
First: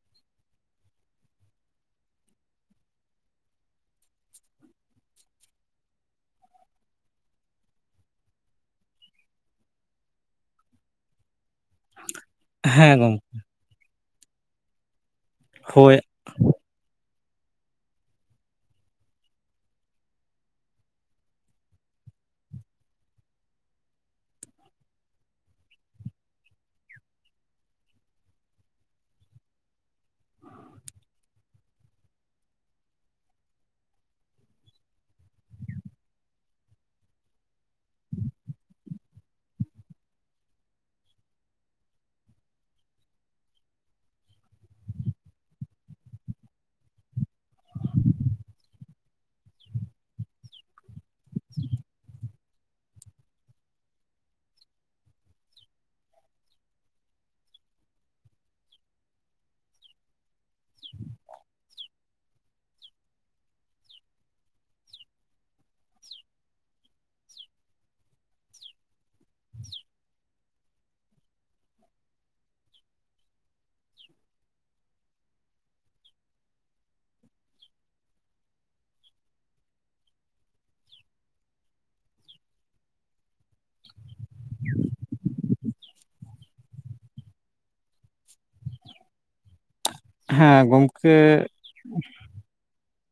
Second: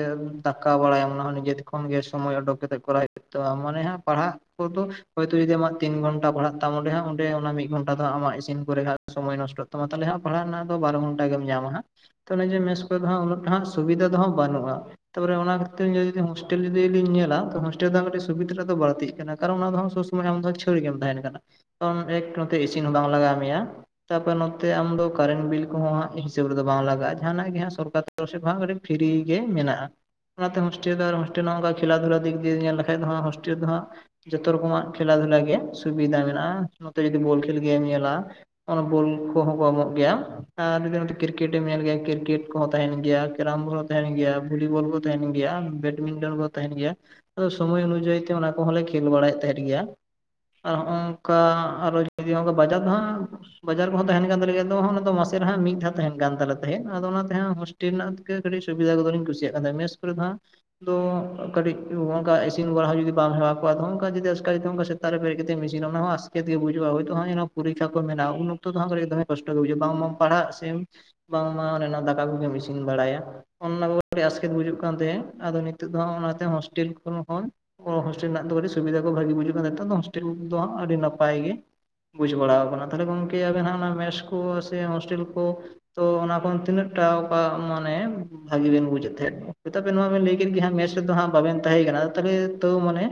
ᱫᱟᱠᱟ ᱵᱟᱲᱟᱭᱟᱢ ᱚᱱᱟ ᱦᱚᱸ ᱱᱤᱡᱮ ᱠᱷᱚᱱ ᱜᱮ ᱥᱚᱢᱚᱭ ᱳᱰᱳᱠ ᱠᱟᱛᱮᱜ ᱠᱚᱨᱟᱣ ᱦᱩᱭᱩᱜ ᱛᱟᱢᱟ ᱢᱟᱱᱮ ᱦᱟᱸᱜ ᱯᱟᱲᱦᱟᱜ [unintelligible] ᱳᱭᱛᱚ ᱡᱩᱫᱤ ᱟᱢ ᱛᱤᱱ ᱜᱷᱚᱱᱴᱟ ᱯᱟᱲᱦᱟᱜ ᱛᱟᱢ ᱚᱸᱰᱮ ᱦᱟᱸᱜ ᱚᱸᱰᱮ ᱢᱤᱫ ᱜᱷᱚᱱᱴᱟ ᱫᱚ ᱟᱢᱟᱜ ᱤᱥᱤᱱ ᱠᱚᱨᱮ ᱦᱟᱸᱜ ᱥᱚᱢᱚᱭ ᱱᱚᱥᱴᱚᱜ ᱛᱟᱢᱟ ᱛᱟᱦᱞᱮ ᱦᱟᱸᱜ ᱯᱟᱲᱦᱟᱜ ᱨᱮᱱᱟᱜ ᱫᱚ ᱵᱟᱨᱚ ᱜᱷᱚᱱᱴᱟ ᱜᱮᱢ ᱧᱟᱢᱟ ᱦᱟᱸᱜ [unintelligible] ᱚᱱᱮ ᱢᱮᱥ ᱦᱮᱸ ᱠᱚᱨᱮ ᱫᱚ ᱜᱚᱢᱠᱮ ᱩᱱᱟᱹᱜ ᱥᱩᱵᱤᱫᱷᱟ ᱫᱚ ᱦᱟᱸᱜ ᱵᱟᱹᱱᱩᱜᱼᱟ ᱛᱚᱨᱮ ᱚᱱᱟ ᱦᱳᱭ ᱠᱷᱟᱹᱛᱤᱨ [unintelligible] ᱦᱳᱥᱴᱮᱞ ᱡᱩᱫᱤ ᱞᱤᱧ ᱧᱮᱞᱟ ᱛᱚ ᱦᱳᱥᱴᱮᱞ ᱨᱮ ᱫᱚ ᱠᱟᱹᱴᱤᱡ ᱥᱩᱵᱤᱫᱷᱟ ᱫᱚ [unintelligible] ᱵᱟᱹᱲᱛᱤᱜ ᱠᱟᱱᱟ ᱠᱟᱨᱚᱱ ᱚᱱᱟ ᱫᱚ ᱥᱚᱵ ᱥᱚᱢᱚᱭ ᱟᱢᱫᱚ ᱪᱷᱟᱹᱲ ᱜᱮᱢ ᱛᱟᱦᱮᱱ ᱠᱟᱱᱟ ᱚᱱᱮ ᱮᱠ ᱱᱚᱛᱮ ᱤᱥᱤᱱ ᱦᱚᱸ ᱵᱟᱝ ᱞᱟᱜᱟᱣ ᱢᱮᱭᱟ ᱛᱟᱯᱚᱨ ᱱᱚᱛᱮ ᱟᱢ ᱫᱚ ᱠᱟᱨᱮᱱ ᱵᱤᱞ ᱠᱚᱦᱚ ᱦᱟᱸᱜ ᱦᱤᱥᱟᱹᱵ ᱨᱮᱫᱚ ᱵᱟᱝ ᱞᱟᱜᱟᱜᱼᱟ ᱡᱟᱦᱟᱱᱟᱜ ᱜᱮ ᱦᱟᱸᱜ ᱥᱚᱨᱠᱟᱨ [unintelligible] ᱦᱚᱸ ᱠᱟᱹᱴᱤᱡ ᱯᱷᱤᱨᱤ ᱜᱮ ᱢᱮᱱᱟᱜᱼᱟ ᱚᱱᱟᱛᱮ ᱦᱳᱥᱴᱮᱞ ᱫᱚ ᱦᱳᱥᱴᱮᱞ ᱦᱚᱸ ᱚᱱᱠᱟ ᱠᱷᱮᱞᱟ ᱫᱷᱩᱞᱟ ᱫᱤᱠ ᱫᱤᱭᱮ ᱧᱮᱞ ᱞᱮᱷᱟᱱ ᱫᱚ ᱦᱟᱸᱜ ᱦᱳᱥᱴᱮᱞ ᱨᱮ ᱫᱚ ᱦᱟᱸᱜ ᱡᱚᱛᱚ ᱨᱚᱠᱚᱢᱟᱜ ᱠᱷᱮᱞᱟ ᱫᱷᱩᱞᱟ ᱜᱮ ᱥᱩᱵᱤᱫᱟ ᱢᱮᱱᱟᱜᱼᱟ ᱱᱚᱛᱮ ᱡᱩᱫᱤ ᱵᱚᱞ ᱠᱷᱮᱞ ᱜᱮᱢ ᱧᱮᱞᱟ ᱚᱱᱟ ᱵᱚᱞ ᱠᱚᱦᱚᱸ ᱠᱚ ᱮᱢᱚᱜ ᱜᱮᱭᱟ ᱟᱨ ᱡᱩᱫᱤ ᱱᱚᱛᱮ ᱠᱨᱤᱠᱮᱴ ᱮᱢ ᱧᱮᱞ ᱜᱮᱭᱟ ᱠᱨᱤᱠᱮᱴ ᱠᱚᱦᱚᱸ ᱛᱟᱦᱮᱱ ᱜᱮᱭᱟ ᱠᱮᱨᱟᱢ ᱵᱳᱞ ᱛᱟᱦᱮᱱ ᱜᱮᱭᱟ ᱵᱷᱚᱞᱤᱵᱚᱞ ᱠᱚ ᱛᱟᱦᱮᱱ ᱜᱮᱭᱟ ᱵᱮᱰᱢᱤᱱᱴᱚᱱ ᱠᱚ ᱛᱟᱦᱮᱱ ᱜᱮᱭᱟ ᱟᱫᱚ ᱥᱚᱢᱚᱭ ᱚᱱᱩᱡᱟᱭᱤ ᱛᱮ ᱚᱱᱟ ᱠᱚᱦᱚᱸᱞᱮ ᱠᱷᱮᱞ ᱵᱟᱲᱟᱭᱮᱫ ᱛᱟᱦᱮᱸᱫ ᱜᱮᱭᱟ ᱟᱨ ᱱᱚᱜ-ᱚ ᱱᱚᱝᱠᱟ ᱟᱨ ᱦᱚ ᱡᱩᱫᱤ ᱵᱟᱡᱟᱨ ᱫᱚ ᱦᱟᱸᱜ ᱵᱟᱡᱟᱨ ᱠᱚᱦᱚᱸ ᱛᱟᱦᱮᱱ ᱠᱟᱱ ᱛᱟᱞᱮᱭᱟ ᱟᱫᱚ ᱢᱟᱥᱮ ᱨᱮᱦᱟᱸᱜ ᱢᱤᱫ ᱫᱷᱟᱣ ᱛᱟᱦᱮᱱ ᱠᱟᱱ ᱛᱟᱞᱮ ᱛᱟᱦᱮᱸᱫ ᱟᱫᱚ ᱚᱱᱟᱛᱮ ᱦᱟᱸᱜ ᱦᱤᱥᱴᱮᱞ ᱨᱮᱱᱟᱜ ᱜᱮ ᱠᱟᱹᱴᱤᱡ ᱥᱩᱵᱤᱫᱷᱟ ᱠᱚᱫᱚ ᱞᱤᱧ ᱠᱩᱥᱤᱭᱟᱜ ᱠᱟᱱ ᱛᱟᱦᱮᱸᱫ ᱢᱮᱥ ᱠᱚᱨᱮ ᱫᱚ ᱦᱟᱸᱜ [unintelligible] ᱠᱟᱹᱴᱤᱡ ᱱᱚᱜᱚ ᱱᱚᱝᱠᱟ ᱤᱥᱤᱱ ᱵᱟᱲᱟ ᱦᱚᱸ ᱡᱩᱫᱤ ᱵᱟᱢ ᱦᱮᱣᱟᱣ ᱠᱚᱜᱟ ᱟᱫᱚ ᱱᱚᱜ-ᱚ ᱱᱚᱝᱠᱟᱱ ᱡᱩᱫᱤ ᱟᱪᱟᱠᱟ ᱡᱩᱫᱤ ᱱᱚᱜ-ᱚ ᱱᱚᱝᱠᱟᱱ ᱥᱮᱛᱟᱜ ᱨᱮ ᱵᱮᱨᱮᱫ ᱠᱟᱛᱮᱢ ᱤᱥᱤᱱᱟ ᱚᱱᱟ ᱦᱚᱸ ᱟᱥᱠᱮᱛ ᱜᱮ ᱵᱩᱡᱚᱜᱟ ᱦᱳᱭ ᱛᱚ [unintelligible] ᱯᱚᱨᱤᱠᱷᱟ ᱠᱚ ᱢᱮᱱᱟᱜᱼᱟ ᱩᱱ ᱚᱠᱛᱚᱠ ᱦᱟᱸᱜ ᱠᱟᱹᱴᱤᱡ ᱫᱚᱢᱮ ᱠᱚᱥᱴᱚ ᱜᱮ ᱵᱩᱡᱷᱟᱹᱜ-ᱟ ᱵᱟᱝ ᱢᱟᱢ ᱯᱟᱲᱦᱟᱜ ᱥᱮᱢ ᱵᱟᱝᱢᱟ ᱚᱱᱮ ᱚᱱᱟ ᱫᱟᱠᱟ ᱠᱚᱜᱮᱢ ᱤᱥᱤᱱ ᱵᱟᱲᱟᱭᱟ ᱚᱱ ᱚᱱᱟ ᱠᱚᱜᱮ ᱠᱟᱴᱤᱡ ᱟᱸᱥᱠᱮᱛ ᱵᱩᱡᱟᱹᱜ ᱠᱟᱱ ᱛᱮ ᱟᱫᱚ ᱱᱤᱛᱚᱜ ᱫᱚ ᱚᱱᱟ ᱛᱮ ᱦᱳᱥᱴᱮᱞ ᱠᱷᱚᱱ ᱦᱚᱸ ᱦᱳᱥᱴᱮᱞ ᱨᱮᱱᱟᱜ ᱫᱚ ᱠᱟᱴᱤᱡ ᱥᱩᱵᱤᱫᱷᱟ ᱠᱚ ᱵᱷᱟᱜᱤ ᱵᱩᱡᱷᱚᱜ ᱠᱟᱱ [unintelligible] ᱱᱮᱛᱟᱨ ᱫᱚ ᱦᱳᱥᱴᱮᱞ ᱫᱚ ᱦᱟᱸᱜ ᱟᱹᱰᱤ ᱱᱟᱯᱟᱭ ᱜᱮ ᱵᱩᱡᱽ ᱵᱟᱲᱟ ᱟᱠᱟᱱᱟ ᱛᱟᱦᱞᱮ ᱜᱚᱝᱠᱮ ᱟᱵᱮᱱ ᱦᱟᱸᱜ ᱚᱱᱟ ᱢᱮᱥ ᱠᱚ ᱥᱮ ᱦᱳᱥᱴᱮᱞ ᱠᱚ ᱛᱚ ᱚᱱᱟ ᱠᱷᱚᱱ ᱛᱤᱱᱟᱹᱜ ᱴᱟᱜ ᱚᱠᱟ ᱢᱟᱱᱮ ᱵᱷᱟᱹᱜᱤ ᱵᱮᱱ ᱵᱩᱡᱮᱫ ᱛᱟᱦᱮᱸᱫ ᱦᱳᱭ ᱛᱚ ᱟᱵᱮᱱ ᱱᱚᱣᱟ ᱵᱮᱱ ᱞᱟᱹᱭ ᱠᱮᱫ ᱦᱮᱸ ᱜᱮ ᱦᱟᱸᱜ ᱢᱮᱥ ᱨᱮ ᱫᱚ ᱜᱚᱢᱠᱮ ᱦᱟᱸᱜ ᱵᱟᱵᱮᱱ ᱛᱟᱦᱮ ᱠᱟᱱᱟ ᱛᱟᱦᱞᱮ ᱛᱟᱹᱣ ᱢᱟᱱᱮ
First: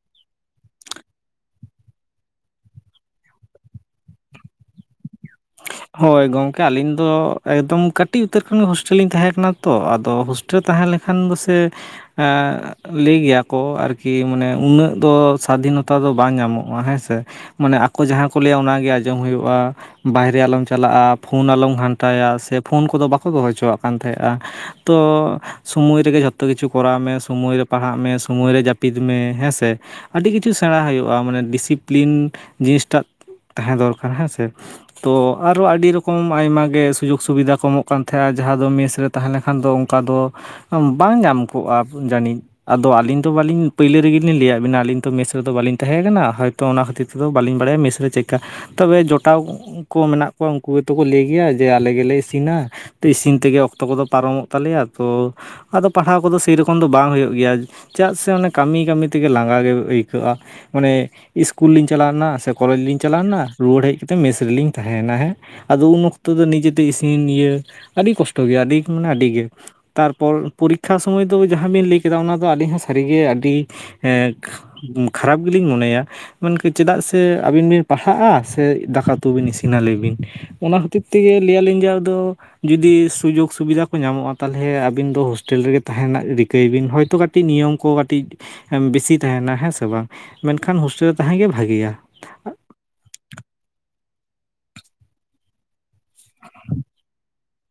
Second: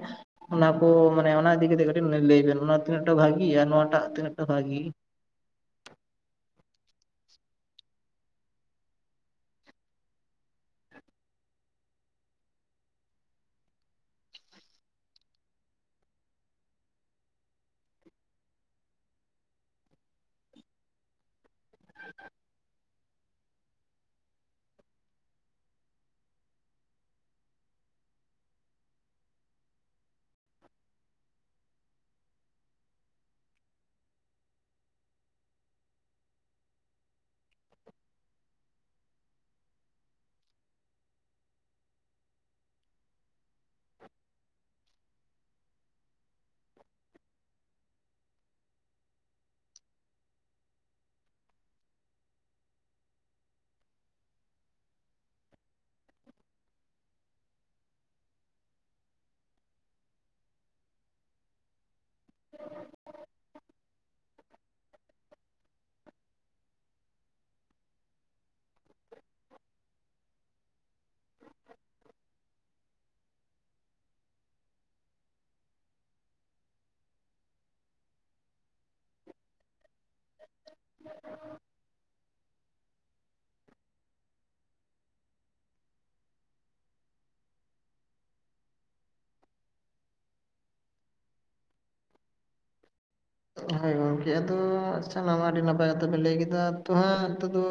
ᱚᱱᱟ ᱠᱚ ᱢᱟᱱᱮ ᱚᱱᱟ ᱤᱫᱤ ᱠᱟᱛᱮᱫ ᱠᱟᱹᱴᱤᱡ ᱞᱟᱹᱭ ᱵᱮᱱ ᱚᱱᱟ ᱛᱤᱱᱟᱹᱜ ᱴᱟᱜ ᱵᱷᱟᱜᱤ ᱱᱚᱣᱟ ᱴᱟᱜ ᱛᱤᱱᱟᱹᱜ ᱴᱟᱜ ᱵᱷᱟᱜᱤ ᱦᱳᱭ ᱜᱚᱝᱠᱮ ᱟᱹᱞᱤᱧ ᱫᱚ ᱮᱠᱫᱚᱢ ᱠᱟᱹᱴᱤᱡ ᱩᱛᱟᱹᱨ ᱠᱷᱚᱱ ᱜᱮ ᱦᱳᱥᱴᱮᱞ ᱨᱮᱞᱤᱧ ᱛᱟᱦᱮᱸ ᱠᱟᱱᱟ ᱛᱚ ᱛᱚ ᱟᱫᱚ ᱦᱳᱥᱴᱮᱞ ᱨᱮ ᱛᱟᱦᱮᱸ ᱞᱮᱠᱷᱟᱱ ᱫᱚ ᱥᱮ ᱮᱸ ᱞᱟᱹᱭ ᱜᱮᱭᱟ ᱠᱚ ᱟᱨ ᱠᱤ ᱢᱟᱱᱮ ᱩᱱᱟᱹᱜ ᱫᱚ ᱥᱟᱫᱷᱤᱱᱚᱛᱟ ᱫᱚ ᱵᱟᱝ ᱧᱟᱢᱚᱜᱼᱟ ᱦᱮᱸ ᱥᱮ ᱢᱟᱱᱮ ᱟᱠᱚ ᱡᱟᱸᱦᱟ ᱠᱚ ᱞᱟᱹᱭᱼᱟ ᱚᱱᱟ ᱜᱮ ᱟᱸᱡᱚᱢ ᱦᱳᱭᱳᱜᱼᱟ ᱵᱟᱦᱨᱮ ᱟᱞᱚᱢ ᱪᱟᱞᱟᱜᱼᱟ ᱯᱷᱳᱱ ᱟᱞᱚᱢ ᱜᱷᱟᱱᱴᱟᱭᱟ ᱥᱮ ᱯᱷᱳᱱ ᱠᱚᱫᱚ ᱵᱟᱠᱚ ᱫᱚᱦᱚ ᱦᱚᱪᱚᱣᱟᱜ ᱠᱟᱱ ᱛᱟᱦᱮᱸᱫᱼᱟ ᱛᱚ ᱥᱚᱢᱚᱭ ᱨᱮᱜᱮ ᱡᱷᱚᱛᱚ ᱠᱤᱪᱷᱩ ᱠᱚᱨᱟᱣ ᱢᱮ ᱥᱚᱢᱚᱭ ᱨᱮ ᱯᱟᱲᱦᱟᱜ ᱢᱮ ᱥᱚᱢᱚᱭ ᱨᱮ ᱡᱟᱹᱯᱤᱫ ᱢᱮ ᱦᱮᱸᱥᱮ ᱟᱹᱰᱤ ᱠᱤᱪᱷᱩ ᱥᱮᱬᱟᱭ ᱦᱳᱭᱳᱜᱼᱟ ᱢᱟᱱᱮ ᱰᱮᱥᱤᱯᱤᱞᱤᱱ ᱡᱤᱱᱤᱥ ᱴᱟᱜ ᱛᱟᱦᱮᱸ ᱫᱚᱨᱠᱟᱨ ᱦᱮᱸ ᱥᱮ ᱛᱚ ᱟᱨᱚ ᱟᱹᱰᱤ ᱨᱚᱠᱚᱢ ᱟᱭᱢᱟ ᱜᱮ ᱥᱩᱡᱳᱜ ᱥᱩᱵᱤᱫᱷᱟ ᱠᱚ ᱮᱢᱚᱜ ᱠᱟᱱ ᱛᱟᱦᱮᱸᱫᱼᱟ ᱡᱟᱦᱟᱸ ᱫᱚ ᱢᱮᱥ ᱨᱮ ᱛᱟᱦᱮ ᱞᱮᱠᱷᱟᱱ ᱫᱚ ᱚᱱᱠᱟ ᱫᱚ ᱵᱟᱝ ᱧᱟᱢ ᱠᱚᱜᱼᱟ ᱡᱟᱹᱱᱤᱡ ᱟᱫᱚ ᱟᱞᱤᱧ ᱫᱚ ᱵᱟᱞᱤᱧ ᱯᱟᱹᱭᱞᱟᱹ ᱨᱮᱜᱮ ᱞᱤᱧ ᱞᱟᱹᱭᱟᱜ ᱵᱤᱱᱟ ᱟᱞᱤᱧ ᱛᱚ ᱢᱮᱥᱟ ᱨᱮᱫᱚ ᱵᱟᱞᱤᱧ ᱛᱟᱦᱮᱱ ᱟᱠᱟᱱᱟ ᱦᱚᱭᱛᱚᱼᱼ [unintelligible] ᱚᱱᱟ ᱠᱷᱟᱹᱛᱤᱨ ᱛᱮᱫᱚ ᱵᱟᱞᱤᱧ ᱵᱟᱲᱟᱭᱟ ᱢᱮᱥ ᱨᱮ ᱪᱮᱜ ᱠᱟ ᱛᱚᱵᱮ ᱡᱚᱴᱟᱣ [unintelligible] ᱼᱼ ᱠᱚ ᱢᱮᱱᱟᱜ ᱠᱚᱣᱟ ᱩᱱᱠᱩ ᱜᱮᱛᱚ ᱠᱚ ᱞᱟᱹᱭ ᱜᱮᱭᱟ ᱡᱮ ᱟᱞᱮ ᱜᱮᱞᱮ ᱤᱥᱤᱱᱟ᱾ [unintelligible] ᱤᱥᱤᱱ ᱛᱮᱜᱮ ᱚᱠᱛᱚ ᱠᱚᱫᱚ ᱯᱟᱨᱚᱢᱚᱜ ᱛᱟᱞᱮᱭᱟ ᱛᱚ ᱟᱫᱚ ᱯᱟᱲᱦᱟᱣ ᱠᱚᱫᱚ ᱥᱮᱭ ᱨᱚᱠᱚᱢ ᱫᱚ ᱵᱟᱝ ᱦᱩᱭᱩᱜ ᱜᱮᱭᱟ᱾ ᱪᱮᱫᱟᱜ ᱥᱮ ᱚᱱᱮ ᱠᱟᱢᱤ ᱠᱟᱢᱤ ᱛᱮᱜᱮ ᱞᱟᱸᱜᱟ ᱜᱮ ᱟᱹᱭᱠᱟᱹᱜ-ᱟ ᱢᱟᱱᱮᱼᱼ ᱤᱥᱠᱩᱞ ᱞᱤᱧ ᱪᱟᱞᱟᱣ ᱞᱮᱱᱟ ᱥᱮ ᱠᱚᱞᱮᱡᱽ ᱞᱤᱧ ᱪᱟᱞᱟᱣ ᱞᱮᱱᱟ ᱨᱩᱣᱟᱹᱲ ᱦᱮᱡ ᱠᱟᱛᱮᱜ ᱢᱮᱥ ᱨᱮᱞᱤᱧᱼᱼ ᱛᱟᱦᱮᱸ ᱭᱮᱱᱟ ᱦᱮᱸ ᱟᱫᱚ ᱩᱱ ᱚᱠᱛᱚ ᱫᱚ ᱱᱤᱡᱮ ᱛᱮᱜᱮ ᱤᱥᱤᱱ ᱤᱭᱟᱹ ᱟᱹᱰᱤ ᱠᱚᱥᱴᱚ ᱜᱮᱭᱟ ᱟᱰᱤ ᱢᱟᱱᱮ ᱟᱰᱤ ᱜᱮ᱾ ᱛᱟᱨᱯᱚᱨ ᱯᱩᱨᱤᱠᱠᱷᱟ ᱥᱚᱢᱚᱭ ᱫᱚ ᱡᱟᱦᱟᱸ ᱵᱮᱱ ᱞᱟᱹᱭ ᱠᱮᱫᱟ ᱚᱱᱟ ᱫᱚ ᱟᱰᱤ ᱦᱟᱸᱜ ᱥᱟᱨᱤ ᱜᱮ ᱟᱰᱤ [unintelligible] ᱼᱼ ᱩᱸ ᱠᱷᱟᱨᱟᱯ ᱜᱮᱞᱤᱧ ᱢᱚᱱᱮᱭᱟ ᱢᱮᱱᱠᱷᱟ ᱪᱮᱫᱟᱜ ᱥᱮ ᱟᱹᱵᱤᱱ ᱵᱤᱱ ᱯᱟᱲᱦᱟᱜ-ᱟ ᱥᱮ ᱫᱟᱠᱟ ᱩᱛᱩ ᱵᱤᱱ ᱤᱥᱤᱱ-ᱟᱼᱼ [unintelligible] ᱚᱱᱟ ᱦᱚᱛᱮᱡᱽ ᱛᱮᱜᱮ ᱞᱟᱹᱭ ᱟᱞᱤᱧ ᱡᱮ ᱟᱫᱚ ᱡᱩᱫᱤ ᱥᱩᱡᱳᱠ ᱥᱩᱵᱤᱫᱟ ᱠᱚ ᱧᱟᱢᱚᱜ-ᱟ ᱛᱟᱦᱚᱞᱮ ᱟᱵᱤᱱ ᱫᱚ ᱦᱳᱥᱴᱮᱞ ᱨᱮᱜᱮ ᱛᱟᱦᱮᱸᱱ ᱨᱮᱱᱟᱜ ᱨᱤᱠᱟᱹᱭ ᱵᱤᱱ ᱦᱚᱭᱛᱚ [unintelligible] ᱼᱼ ᱠᱟᱹᱴᱤᱡ ᱱᱤᱭᱚᱢ ᱠᱚ ᱠᱟᱴᱤᱡ ᱵᱮᱥᱤ ᱛᱟᱦᱮᱱᱟ ᱦᱮᱸ ᱥᱮ ᱵᱟᱝ ᱢᱮᱱᱠᱷᱟᱱ ᱦᱳᱥᱴᱮᱞ ᱨᱮ ᱛᱟᱦᱮᱸ ᱜᱮ ᱵᱷᱟᱜᱮᱭᱟ᱾ ᱦᱚᱭ ᱜᱚᱝᱠᱮ ᱟᱫᱚ ᱥᱟᱱᱟᱢᱟᱜ ᱟᱰᱤ ᱱᱟᱯᱟᱭ ᱠᱟᱛᱷᱟ ᱵᱮᱱ ᱞᱟᱹᱭ ᱠᱮᱫᱟ ᱛᱚ ᱦᱟᱸᱜᱼᱼ ᱱᱚᱛᱮ ᱫᱚ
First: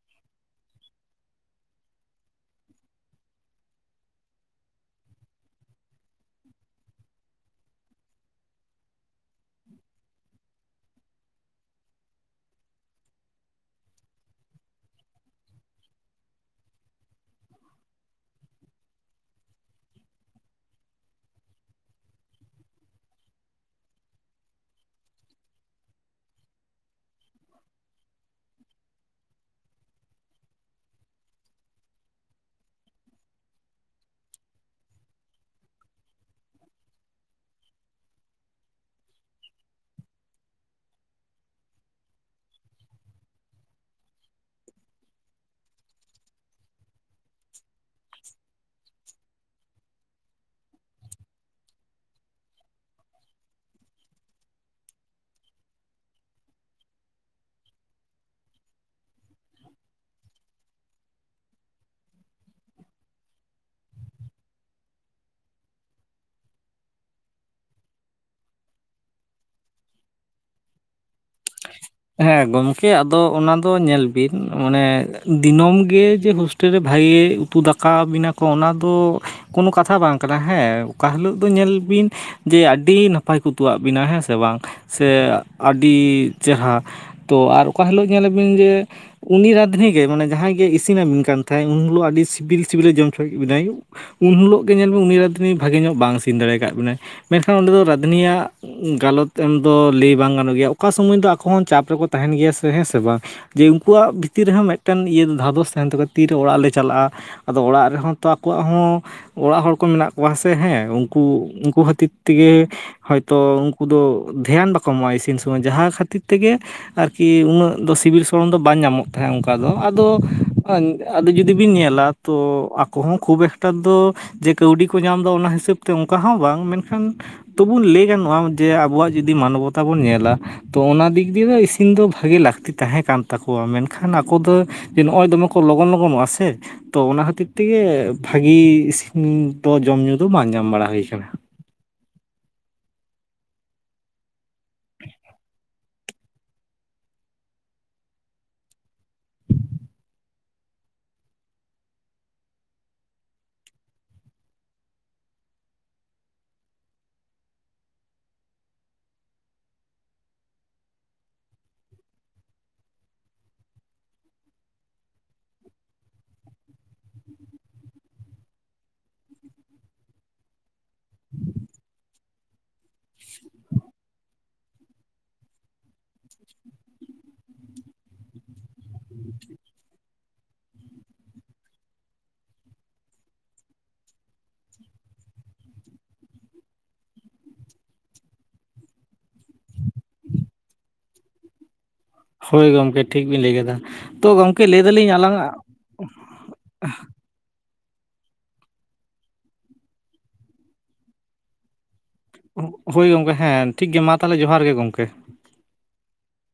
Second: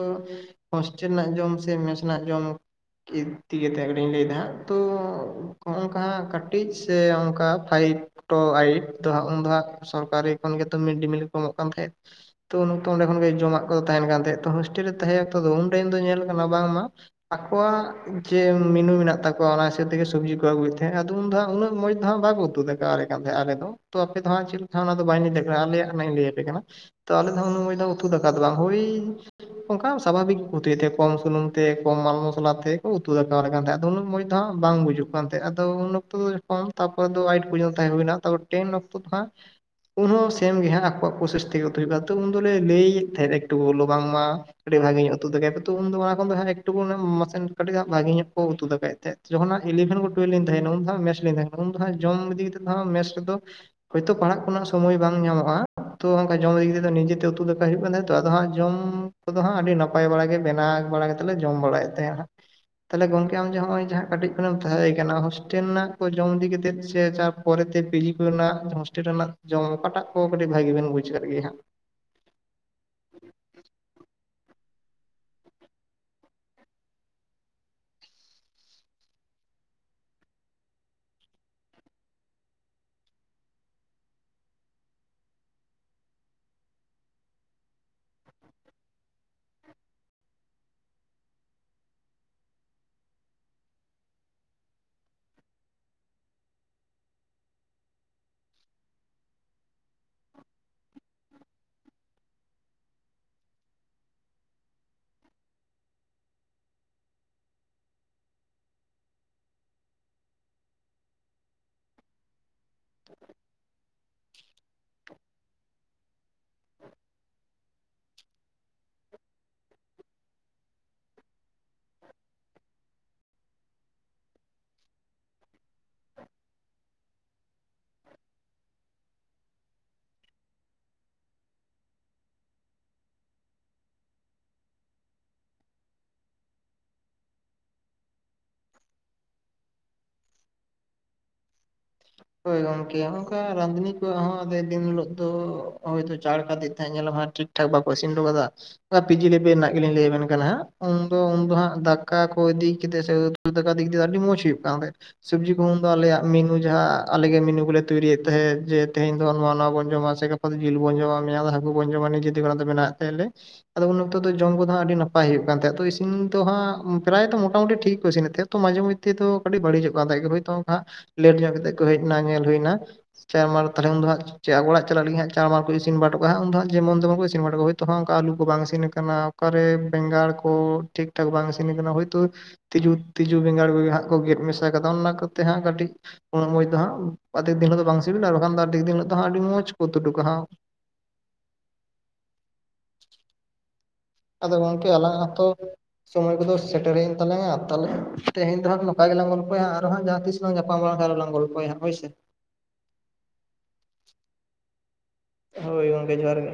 ᱦᱳᱥᱴᱮᱞ ᱨᱮᱱᱟᱜ ᱡᱚᱢ ᱥᱮ ᱢᱮᱥ ᱨᱮᱱᱟᱜ ᱡᱚᱢᱼᱼ [unintelligible] ᱞᱤᱧ ᱞᱟᱹᱭ ᱮᱫᱟ ᱦᱟᱸᱜ ᱛᱚ ᱚᱱᱠᱟ ᱠᱟᱴᱤᱡ ᱥᱮ ᱚᱱᱠᱟ ᱯᱷᱟᱭᱤᱯᱼᱼ ᱴᱳ ᱟᱭᱤᱴ ᱛᱚ ᱦᱟᱸᱜ ᱩᱱ ᱫᱚ ᱦᱟᱸᱜ ᱥᱚᱨᱠᱟᱨᱤ ᱠᱷᱚᱱ ᱜᱮᱛᱚ ᱢᱤᱰᱰᱤᱼᱢᱤᱞ ᱠᱚ ᱮᱢᱚᱜ ᱠᱟᱱ ᱛᱟᱦᱮᱸᱫ᱾ [unintelligible] ᱛᱚ ᱚᱸᱰᱮ ᱠᱷᱚᱱ ᱜᱮ ᱡᱚᱢᱟᱜ ᱠᱚᱫᱚ ᱛᱟᱦᱮᱱ ᱠᱟᱱ ᱛᱟᱦᱮᱸᱜ ᱛᱚ ᱦᱳᱥᱴᱮᱞ ᱨᱮ ᱛᱟᱦᱮᱸ ᱚᱠᱛᱚ ᱫᱚ ᱩᱱ ᱴᱟᱭᱤᱢ ᱫᱚ ᱧᱮᱞ ᱟᱠᱟᱱᱟ ᱵᱟᱝ ᱢᱟᱼᱼ ᱟᱠᱚᱣᱟᱜ ᱡᱮ ᱢᱮᱱᱩ ᱢᱤᱱᱟᱜ ᱛᱟᱠᱚᱣᱟ ᱚᱱᱟ ᱦᱤᱥᱟᱹᱵᱽ ᱛᱮᱜᱮ ᱥᱚᱵᱽᱡᱤ ᱠᱚ ᱟᱹᱜᱩᱭᱮᱜ ᱛᱟᱦᱮᱸᱜ ᱟᱫᱚ ᱩᱱ ᱫᱚ ᱦᱟᱹᱜ ᱩᱱᱟᱜ ᱢᱚᱸᱡᱽ ᱫᱚ ᱦᱟᱸᱜ ᱵᱟᱠᱚ [unintelligible] ᱼᱼ ᱩᱛᱩ ᱫᱟᱠᱟ ᱣᱟᱞᱮ ᱠᱟᱱ ᱛᱟᱦᱮᱸᱜ ᱟᱞᱮ ᱫᱚ ᱛᱚ ᱟᱯᱮ ᱫᱚ ᱦᱟᱸᱜ ᱪᱮᱜ ᱞᱮᱠᱟ‌ ᱚᱱᱟᱼᱼ ᱵᱟᱧ ᱞᱟᱹᱭ ᱫᱟᱲᱮᱭᱟᱜ ᱠᱟᱱᱟ ᱟᱞᱮᱭᱟᱜ [unintelligible] ᱞᱟᱹᱭᱟ ᱯᱮ ᱠᱟᱱᱟ [unintelligible] ᱛᱚ ᱟᱞᱮ ᱫᱚ ᱩᱱᱟᱹᱜ ᱢᱚᱸᱡᱽ ᱫᱚ ᱩᱛᱩ ᱫᱟᱠᱟ ᱫᱚ ᱵᱟᱝ ᱦᱩᱭᱼᱼ ᱚᱱᱠᱟ ᱥᱟᱵᱷᱟᱵᱤᱠ ᱩᱛᱩᱭ ᱛᱮ ᱠᱚᱢ ᱥᱩᱱᱩᱢ ᱛᱮ ᱠᱚᱢ ᱢᱟᱞ ᱢᱚᱥᱞᱟ ᱛᱮ ᱠᱚ ᱩᱛᱩ ᱫᱟᱠᱟᱣ ᱣᱟᱞᱮ ᱠᱟᱱ ᱛᱟᱦᱮᱸᱜ ᱟᱫᱚ ᱩᱱᱟᱹᱜ ᱢᱚᱸᱡᱽᱼᱼ ᱫᱚ ᱦᱟᱸᱜ ᱵᱟᱝ ᱵᱩᱡᱩᱜ ᱠᱟᱱ ᱛᱟᱦᱮᱸᱜ-ᱟ ᱟᱫᱚ ᱩᱱ ᱚᱠᱛᱚ ᱫᱚ ᱡᱚᱠᱷᱚᱱ ᱛᱟᱨᱯᱚᱨ ᱫᱚ ᱟᱭᱤᱴ ᱯᱨᱚᱡᱚᱱ ᱛᱟᱦᱮᱸ ᱦᱩᱭ ᱱᱟ ᱛᱟᱨᱯᱚᱨ ᱴᱮᱱ ᱚᱠᱛᱚ ᱫᱚ ᱦᱟᱸᱜᱼᱼ ᱩᱱ ᱦᱚᱸ ᱥᱮᱱ ᱜᱮ ᱦᱟᱸᱜ ᱟᱠᱚᱣᱟᱜ ᱯᱨᱚᱥᱮᱥ ᱛᱮᱜᱮ [unintelligible] ᱟᱹᱛᱳ ᱠᱷᱚᱱ ᱫᱚᱞᱮ ᱞᱟᱹᱭᱮᱜ ᱛᱟᱦᱮᱸᱜ ᱜᱮ ᱮᱠ ᱴᱩᱠᱩ ᱵᱚᱞᱮ ᱵᱟᱝ ᱢᱟᱼᱼ ᱠᱟᱹᱴᱤᱡ ᱵᱷᱟᱹᱜᱤ ᱧᱚᱜ ᱩᱛᱩ ᱫᱟᱠᱟᱭ ᱠᱚ ᱛᱚ ᱩᱱ ᱫᱚ ᱚᱱᱟ ᱠᱚ [unintelligible] ᱮᱠ ᱴᱩᱠᱩ ᱢᱟ ᱢᱟᱥᱮᱱ ᱠᱟᱹᱴᱤᱡ ᱦᱟᱸᱜ ᱵᱷᱟᱹᱜᱤ ᱧᱚᱜ ᱠᱚ ᱩᱛᱩ ᱫᱟᱠᱟᱭᱮᱜ ᱛᱮᱦᱮᱸᱫ᱾ ᱡᱚᱠᱷᱚᱱ ᱱᱟᱦᱟᱸᱜ ᱤᱞᱤᱵᱷᱮᱱ ᱠᱷᱚᱱ ᱴᱩᱭᱮᱞᱵᱷ ᱞᱤᱧ ᱛᱟᱦᱮᱱᱟ ᱩᱱ ᱫᱚ ᱦᱟᱸᱜ ᱢᱮᱥ ᱞᱤᱧ ᱛᱟᱦᱮᱱᱟ ᱩᱱ ᱫᱚ ᱦᱟᱸᱜ ᱡᱚᱢ ᱤᱫᱤ ᱠᱟᱛᱮᱫ ᱫᱚ ᱦᱟᱸᱜ ᱢᱮᱥ ᱨᱮᱫᱚ ᱼᱼ ᱦᱳᱭᱛᱚ ᱯᱟᱲᱦᱟᱜ ᱠᱚᱱᱟᱥᱼᱼ ᱥᱚᱢᱚᱭ ᱵᱟᱝ ᱧᱟᱢᱚᱜ-ᱟ ᱛᱚ ᱚᱱᱠᱟ ᱡᱚᱢ ᱤᱫᱤ ᱠᱟᱛᱮᱜ ᱱᱤᱡᱮ ᱛᱮ ᱩᱛᱩ ᱫᱟᱠᱟᱭ ᱦᱩᱭᱩᱜ ᱠᱟᱱ ᱛᱟᱦᱮᱸᱜ ᱛᱚ ᱟᱫᱚ ᱦᱟᱸᱜ ᱡᱚᱢᱼᱼ ᱠᱩ ᱫᱚ ᱦᱟᱸᱜ ᱟᱹᱰᱤ ᱱᱟᱯᱟᱭ ᱵᱟᱲᱟ ᱵᱮᱱᱟᱜᱽ ᱵᱟᱲᱟ ᱠᱟᱛᱮᱜ ᱞᱮ ᱡᱚᱢ ᱵᱟᱲᱟᱭᱮᱜ ᱛᱟᱦᱮᱫ ᱦᱟᱸᱜ ᱛᱟᱦᱚᱞᱮ ᱜᱚᱝᱠᱮ ᱟᱢ ᱡᱮ ᱦᱚᱸᱜ-ᱚᱚᱭ ᱡᱟᱦᱟᱸ ᱠᱟᱹᱴᱤᱡ ᱠᱷᱚᱱᱮᱢ ᱛᱟᱦᱮᱸᱭ ᱠᱟᱱᱟ ᱦᱳᱥᱴᱮᱞ ᱨᱮᱱᱟᱜ ᱠᱚ ᱡᱚᱢ ᱤᱫᱤ ᱠᱟᱛᱮᱫ ᱥᱮ ᱪᱟᱼᱼ ᱯᱚᱨᱮ ᱛᱮ ᱯᱤᱡᱤ ᱠᱚᱨᱮ ᱱᱟᱜ ᱦᱳᱥᱴᱮᱞ ᱨᱮᱱᱟᱜ ᱡᱚᱢ ᱚᱠᱟ ᱴᱟᱜ ᱠᱚ ᱠᱟᱹᱴᱤᱡ ᱵᱷᱟᱹᱜᱤ ᱵᱮᱱ ᱵᱩᱡᱷᱟᱹᱣᱮᱜ ᱜᱮᱭᱟ ᱦᱟᱸᱜ? ᱦᱮᱸ ᱜᱚᱢᱠᱮ ᱟᱫᱚ ᱚᱱᱟ ᱫᱚ ᱧᱮᱞ ᱵᱤᱱ ᱢᱟᱱᱮ ᱫᱤᱱᱚᱢ ᱜᱮ ᱡᱮ ᱦᱩᱥᱼᱼ ᱴᱮᱞ ᱨᱮ ᱵᱷᱟᱹᱜᱤ ᱩᱛᱩ ᱫᱟᱠᱟᱣ ᱵᱤᱱᱟ ᱠᱚ ᱚᱱᱟ ᱫᱚᱼᱼ ᱠᱳᱱᱳ ᱠᱟᱛᱷᱟ ᱵᱟᱝ ᱠᱟᱱᱟ ᱦᱮᱸ ᱚᱠᱟ ᱦᱤᱞᱚᱜ ᱫᱚ ᱧᱮᱞ ᱵᱤᱱᱼᱼ ᱡᱮ ᱟᱹᱰᱤ ᱱᱟᱯᱟᱭ ᱠᱚ ᱩᱛᱩᱣᱟᱜ ᱵᱤᱱᱟ ᱦᱮᱸ ᱥᱮ ᱵᱟᱝ ᱥᱮ ᱟᱹᱰᱤ ᱪᱮᱨᱦᱟ᱾ ᱛᱚ ᱟᱨ ᱚᱠᱟ ᱦᱤᱞᱚᱜ ᱧᱮᱞ ᱵᱤᱱ ᱡᱮᱼᱼ ᱩᱱᱤ ᱨᱟᱫᱷᱱᱤ ᱜᱮ ᱢᱟᱱᱮ ᱡᱟᱦᱟᱸᱭ ᱜᱮ ᱤᱥᱤᱱ ᱟᱹᱵᱤᱱ ᱠᱟᱱ ᱛᱟᱦᱮᱸᱜ ᱩᱱ ᱦᱤᱞᱚᱜ ᱟᱹᱰᱤ ᱥᱤᱵᱤᱞ ᱥᱤᱵᱤᱞᱮ ᱡᱚᱢ ᱚᱪᱚᱭᱮᱜ ᱵᱤᱱᱟᱭᱼᱼ ᱩᱱ ᱦᱤᱞᱚᱜ ᱜᱮ ᱧᱮᱞ ᱢᱮ ᱩᱱᱤ‌ ᱨᱟᱫᱷᱱᱤ ᱵᱷᱟᱹᱜᱤ ᱧᱚᱜ ᱵᱟᱝ ᱤᱥᱤᱱ ᱫᱟᱲᱮ ᱟᱠᱟᱜ ᱵᱤᱱᱟᱭ᱾ ᱢᱮᱱᱠᱷᱟᱱ ᱚᱸᱰᱮ ᱫᱚ ᱨᱟᱫᱷᱱᱤ ᱭᱟᱜ ᱜᱟᱞᱚᱛ ᱮᱢ ᱫᱚ ᱞᱟᱹᱭ ᱵᱟᱝ ᱜᱟᱱᱚᱜ ᱜᱮᱭᱟ ᱚᱠᱟ ᱥᱚᱢᱚᱭ ᱫᱚ ᱟᱠᱚ ᱦᱚᱸᱼᱼ ᱪᱟᱯ ᱨᱮᱠᱚ ᱛᱟᱦᱮᱱ ᱜᱮᱭᱟ ᱥᱮ ᱦᱮᱸ ᱥᱮ ᱵᱟᱝ ᱡᱮ ᱩᱱᱠᱩᱣᱟᱜ ᱵᱷᱤᱛᱤᱨ ᱨᱮᱦᱚᱸ ᱢᱤᱫᱴᱮᱱ ᱤᱭᱟᱹ ᱫᱷᱟᱫᱚᱥ ᱛᱟᱦᱮᱱ ᱛᱟᱠᱚᱣᱟ ᱛᱤᱨᱮ ᱚᱲᱟᱜ ᱞᱮ ᱪᱟᱞᱟᱜᱼᱟ᱾ ᱟᱫᱚ ᱚᱲᱟᱜ ᱨᱮᱦᱚᱸ ᱛᱚ ᱟᱠᱚᱣᱟᱜ ᱦᱚᱸ ᱚᱲᱟᱜ ᱦᱚᱲ ᱠᱚ ᱢᱮᱱᱟᱜ ᱠᱚᱣᱟ ᱦᱮ ᱥᱮ ᱦᱮᱸ ᱩᱱᱠᱩ ᱩᱱᱠᱩ ᱠᱷᱟᱹᱛᱤᱨ ᱛᱮᱜᱮ ᱦᱚᱭᱛᱚ ᱩᱱᱠᱩ ᱫᱚ ᱫᱷᱮᱭᱟᱱ ᱵᱟᱠᱚ ᱮᱢᱚᱜ-ᱟ ᱤᱥᱤᱱ ᱥᱚᱢᱚᱭ ᱡᱟᱦᱟᱸ ᱠᱷᱟᱹᱛᱤᱨ ᱛᱮᱜᱮ ᱟᱨ ᱠᱤ ᱩᱱᱟᱹᱜ ᱫᱚ ᱥᱤᱵᱤᱞ ᱥᱚᱲᱚᱢ ᱫᱚ ᱵᱟᱝ ᱧᱟᱢᱚᱜ ᱛᱟᱦᱮᱸᱜ ᱚᱱᱠᱟ ᱫᱚ ᱟᱫᱚ ᱟᱸᱻ ᱟᱫᱚ ᱡᱩᱫᱤ ᱵᱤᱱ ᱧᱮᱞᱟ ᱛᱚ ᱟᱠᱚ ᱦᱚᱸ ᱠᱷᱩᱵ ᱮᱠᱴᱟ ᱫᱚ ᱡᱮ ᱠᱟᱹᱣᱰᱤ ᱠᱚ ᱧᱟᱢ ᱮᱫᱟ ᱚᱱᱟ ᱦᱤᱥᱟᱹᱵᱽ ᱛᱮ ᱚᱱᱠᱟ ᱦᱚᱸ ᱵᱟᱝ ᱢᱮᱱᱠᱷᱟᱱ ᱛᱚᱵᱩᱱ ᱞᱟᱹᱭ ᱜᱟᱱᱚᱜ-ᱟ ᱡᱮ ᱟᱵᱚᱣᱟᱜ ᱡᱩᱫᱤ ᱢᱟᱱᱚᱣᱚᱛᱟ ᱵᱚᱱ ᱧᱮᱞᱟ ᱛᱚ ᱚᱱᱟ ᱫᱤᱠᱼᱼ [unintelligible] ‌ᱤᱥᱤᱱ ᱫᱚ ᱵᱷᱟᱹᱜᱤ ᱞᱟᱹᱠᱛᱤ ᱛᱟᱦᱮᱸ ᱠᱟᱱ ᱛᱟᱠᱚᱣᱟ ᱢᱮᱱᱠᱷᱟᱱ ᱟᱠᱚ ᱫᱚ ᱮᱻ ᱱᱚᱜᱼᱚᱭ ᱫᱚᱢᱮ ᱠᱚ ᱞᱚᱜᱚᱱ ᱞᱚᱜᱚᱱᱚᱜᱼᱟ ᱥᱮ ᱛᱚ ᱚᱱᱟ ᱠᱷᱟᱹᱛᱤᱨ ᱛᱮᱜᱮ ᱵᱷᱟᱹᱜᱤ ᱥᱤᱤᱱ ᱫᱚ ᱡᱚᱢ ᱧᱩ ᱫᱚ ᱵᱟᱝ ᱧᱟᱢ ᱵᱟᱲᱟ ᱦᱩᱭ ᱟᱠᱟᱱᱟ᱾ [inaudible] ᱦᱳᱭ ᱜᱚᱝᱠᱮ ᱚᱱᱠᱟ ᱨᱟᱸᱫᱷᱱᱤ ᱠᱚᱣᱟᱜ ᱦᱚᱸ ᱟᱫᱮ ᱫᱤᱱ ᱦᱤᱞᱚᱜ ᱫᱚ ᱦᱚᱭᱛᱚ ᱪᱟᱲ ᱠᱟᱛᱮ [unintelligible] ᱧᱮᱞᱟᱢ ᱦᱟᱸᱜ ᱴᱷᱤᱠ ᱴᱷᱟᱠ ᱵᱟᱠᱚ ᱤᱥᱤᱱ ᱚᱴᱚ ᱠᱟᱫᱟᱜᱼᱟ ᱯᱤᱡᱤ ᱞᱮᱵᱮᱞ ᱨᱮᱱᱟᱜ ᱜᱮᱞᱤᱧ ᱞᱟᱹᱭ ᱵᱮᱱ ᱠᱟᱱᱟ ᱦᱟᱸᱜ ᱩᱱᱫᱚ ᱩᱱ ᱫᱚ ᱦᱟᱸᱜ ᱫᱟᱠᱟ ᱠᱚ ᱤᱫᱤ ᱠᱮᱛᱮᱜ ᱥᱮ ᱫᱟᱠᱟ ᱤᱫᱤ ᱠᱮᱛᱮᱜ ᱟᱹᱰᱤ ᱢᱚᱸᱡᱽ ᱦᱩᱭᱩᱜ ᱠᱟᱱ ᱚᱸᱰᱮ ᱥᱚᱵᱽᱡᱤ ᱠᱚ ᱩᱱᱫᱚ ᱟᱞᱮᱭᱟᱜ ᱢᱤᱱᱩ ᱡᱟᱦᱟᱸ ᱟᱞᱮ ᱜᱮ ᱢᱤᱱᱩ ᱠᱚᱞᱮ ᱛᱳᱭᱨᱤᱭᱮᱫ ᱛᱟᱦᱮᱸᱫ ᱡᱮ ᱛᱮᱦᱮᱧ ᱫᱚ ᱱᱚᱣᱟ ᱱᱚᱣᱟ ᱵᱚᱱ ᱡᱚᱢᱟ ᱥᱮ ᱜᱟᱯᱟ ᱫᱚ ᱡᱤᱞ ᱵᱚᱱ ᱡᱚᱢᱟ ᱢᱮᱭᱟᱝᱼᱼ ᱠᱚᱵᱚᱱ ᱡᱚᱢᱟ ᱱᱤᱡᱮ ᱛᱮᱜᱮ ᱚᱱᱟ ᱫᱚ ᱵᱮᱱᱟᱣᱮᱫ ᱛᱟᱦᱮᱱ ᱞᱮ᱾ ᱟᱫᱚ ᱩᱱ ᱚᱠᱛᱚ ᱫᱚ ᱡᱚᱢ ᱠᱚᱫᱚ ᱦᱟᱸᱜ ᱟᱹᱰᱤ ᱱᱟᱯᱟᱭ ᱦᱩᱭᱩᱜ ᱠᱟᱱ ᱛᱟᱦᱮᱸᱫ ᱟᱫᱚ ᱤᱥᱤᱱ ᱫᱚ ᱦᱟᱸᱜ ᱯᱨᱟᱭ ᱛᱚ ᱢᱚᱴᱟᱢᱩᱴᱤ ᱴᱷᱤᱠ ᱠᱚ ᱤᱥᱤᱱᱮᱫ ᱛᱮᱦᱮᱸᱫ᱾ ᱢᱟᱡᱷᱮ ᱢᱚᱫᱽᱷᱮ ᱫᱚ ᱠᱟᱹᱴᱤᱡ ᱵᱟᱹᱲᱤᱡᱚᱜ ᱠᱟᱱ ᱛᱟᱦᱮᱸᱜ ᱦᱚᱭᱛᱚ ᱚᱱᱠᱟ ᱞᱮᱴ ᱧᱚᱜ ᱠᱟᱛᱮᱜ ᱠᱚ ᱦᱮᱡ ᱮᱱᱟ ᱧᱮᱞ ᱦᱩᱭᱱᱟ᱾ ᱪᱟᱨᱢᱟᱲ ᱛᱟᱲᱦᱮ ᱩᱱ ᱫᱚ ᱦᱟᱸᱜ ᱪᱟ ᱚᱲᱟᱜ ᱪᱟᱞᱟᱜ ᱞᱟᱹᱜᱤᱜ ᱦᱟᱸᱜ ᱪᱟᱨᱢᱟᱲ ᱠᱚ ᱤᱥᱤᱱ ᱵᱟᱲᱟ ᱚᱴᱚ ᱠᱟᱜ-ᱟ ᱦᱟᱸᱜ ᱩᱱ ᱫᱚ ᱦᱟᱸᱜ ᱡᱮᱢᱚᱱ ᱛᱮᱢᱚᱱ ᱠᱚ ᱤᱥᱤᱱ ᱵᱟᱲᱟ ᱚᱴᱚ‌ ᱠᱟᱜ ᱜᱮ᱾ ᱛᱚ ᱦᱟᱸᱜ ᱚᱱᱠᱟ ᱟᱹᱞᱩ ᱠᱚ ᱵᱟᱝ ᱤᱥᱤᱱ ᱟᱠᱟᱱᱟ ᱚᱠᱟᱨᱮ ᱵᱮᱸᱜᱟᱲ ᱠᱚ ᱴᱷᱤᱠ ᱴᱷᱟᱠ ᱵᱟᱝ ᱤᱥᱤᱱ ᱟᱠᱟᱱᱟ ᱦᱳᱭᱛᱳᱼᱼ ᱛᱤᱡᱩ ᱛᱤᱡᱩ ᱵᱮᱸᱜᱟᱲ ᱠᱚᱜᱮ ᱦᱟᱸᱜ ᱠᱚ ᱜᱮᱫ ᱢᱮᱥᱟ ᱟᱠᱟᱫᱟ ᱚᱱᱟ ᱠᱚᱛᱮ ᱦᱟᱸᱜ ᱠᱟᱹᱴᱤᱡᱼᱼ ᱩᱱᱟᱹᱜ ᱢᱚᱸᱡᱽ ᱫᱚ ᱦᱟᱸᱜ ᱟᱫᱷᱮᱠ ᱫᱤᱱ ᱫᱚ ᱵᱟᱝ ᱥᱤᱵᱤᱞᱟ, ᱟᱨ ᱵᱟᱝᱠᱷᱟᱱ ᱟᱫᱷᱮᱠ ᱫᱤᱱ ᱦᱤᱞᱳᱜ ᱫᱚ ᱦᱟᱸᱜ ᱟᱹᱰᱤ ᱢᱚᱸᱡᱽ ᱠᱚ ᱩᱛᱩ ᱚᱴᱚ ᱠᱟ ᱦᱟᱸᱜ᱾ ᱦᱳᱭ ᱜᱚᱢᱠᱮ ᱴᱷᱤᱠ ᱵᱤᱱ ᱞᱟᱹᱭ ᱠᱟᱫᱟ᱾ ᱛᱚ ᱟᱫᱚ ᱜᱚᱢᱠᱮ ᱞᱟᱹᱭ ᱜᱚᱝᱠᱮ ᱫᱟᱹᱞᱤᱧ ᱛᱚ ᱟᱞᱟᱝᱟᱜ ᱥᱚᱢᱚᱭ ᱠᱚᱫᱚ ᱥᱮᱴᱮᱨᱮᱱ ᱛᱟᱞᱟᱝᱟ ᱛᱟᱞᱦᱮ ᱛᱮᱦᱮᱧ ᱫᱚᱦᱚᱸ ᱱᱚᱠᱟ ᱜᱮᱞᱟᱝ ᱜᱚᱞᱯᱷᱚᱭᱟ ᱟᱨᱦᱚᱸ ᱦᱟᱸᱜ ᱡᱟᱦᱟᱸ ᱛᱤᱥ ᱾ ᱞᱟᱯᱟᱢ ᱢᱟᱨᱟᱝ ᱟᱨᱦᱚᱸ ᱞᱟᱝ ᱜᱚᱞᱯᱷᱚᱭᱟᱦᱟᱸᱜ ᱦᱳᱭ ᱥᱮ᱾ ᱦᱳᱭ ᱜᱚᱝᱠᱮ ᱦᱮᱸ, ᱴᱷᱤᱠ ᱜᱮ ᱢᱟ ᱛᱟᱦᱚᱞᱮ ᱡᱚᱦᱟᱨ ᱜᱮ ᱜᱚᱝᱠᱮ᱾ ᱦᱳᱭ ᱜᱚᱝᱠᱮ ᱡᱚᱦᱟᱨ ᱜᱮ᱾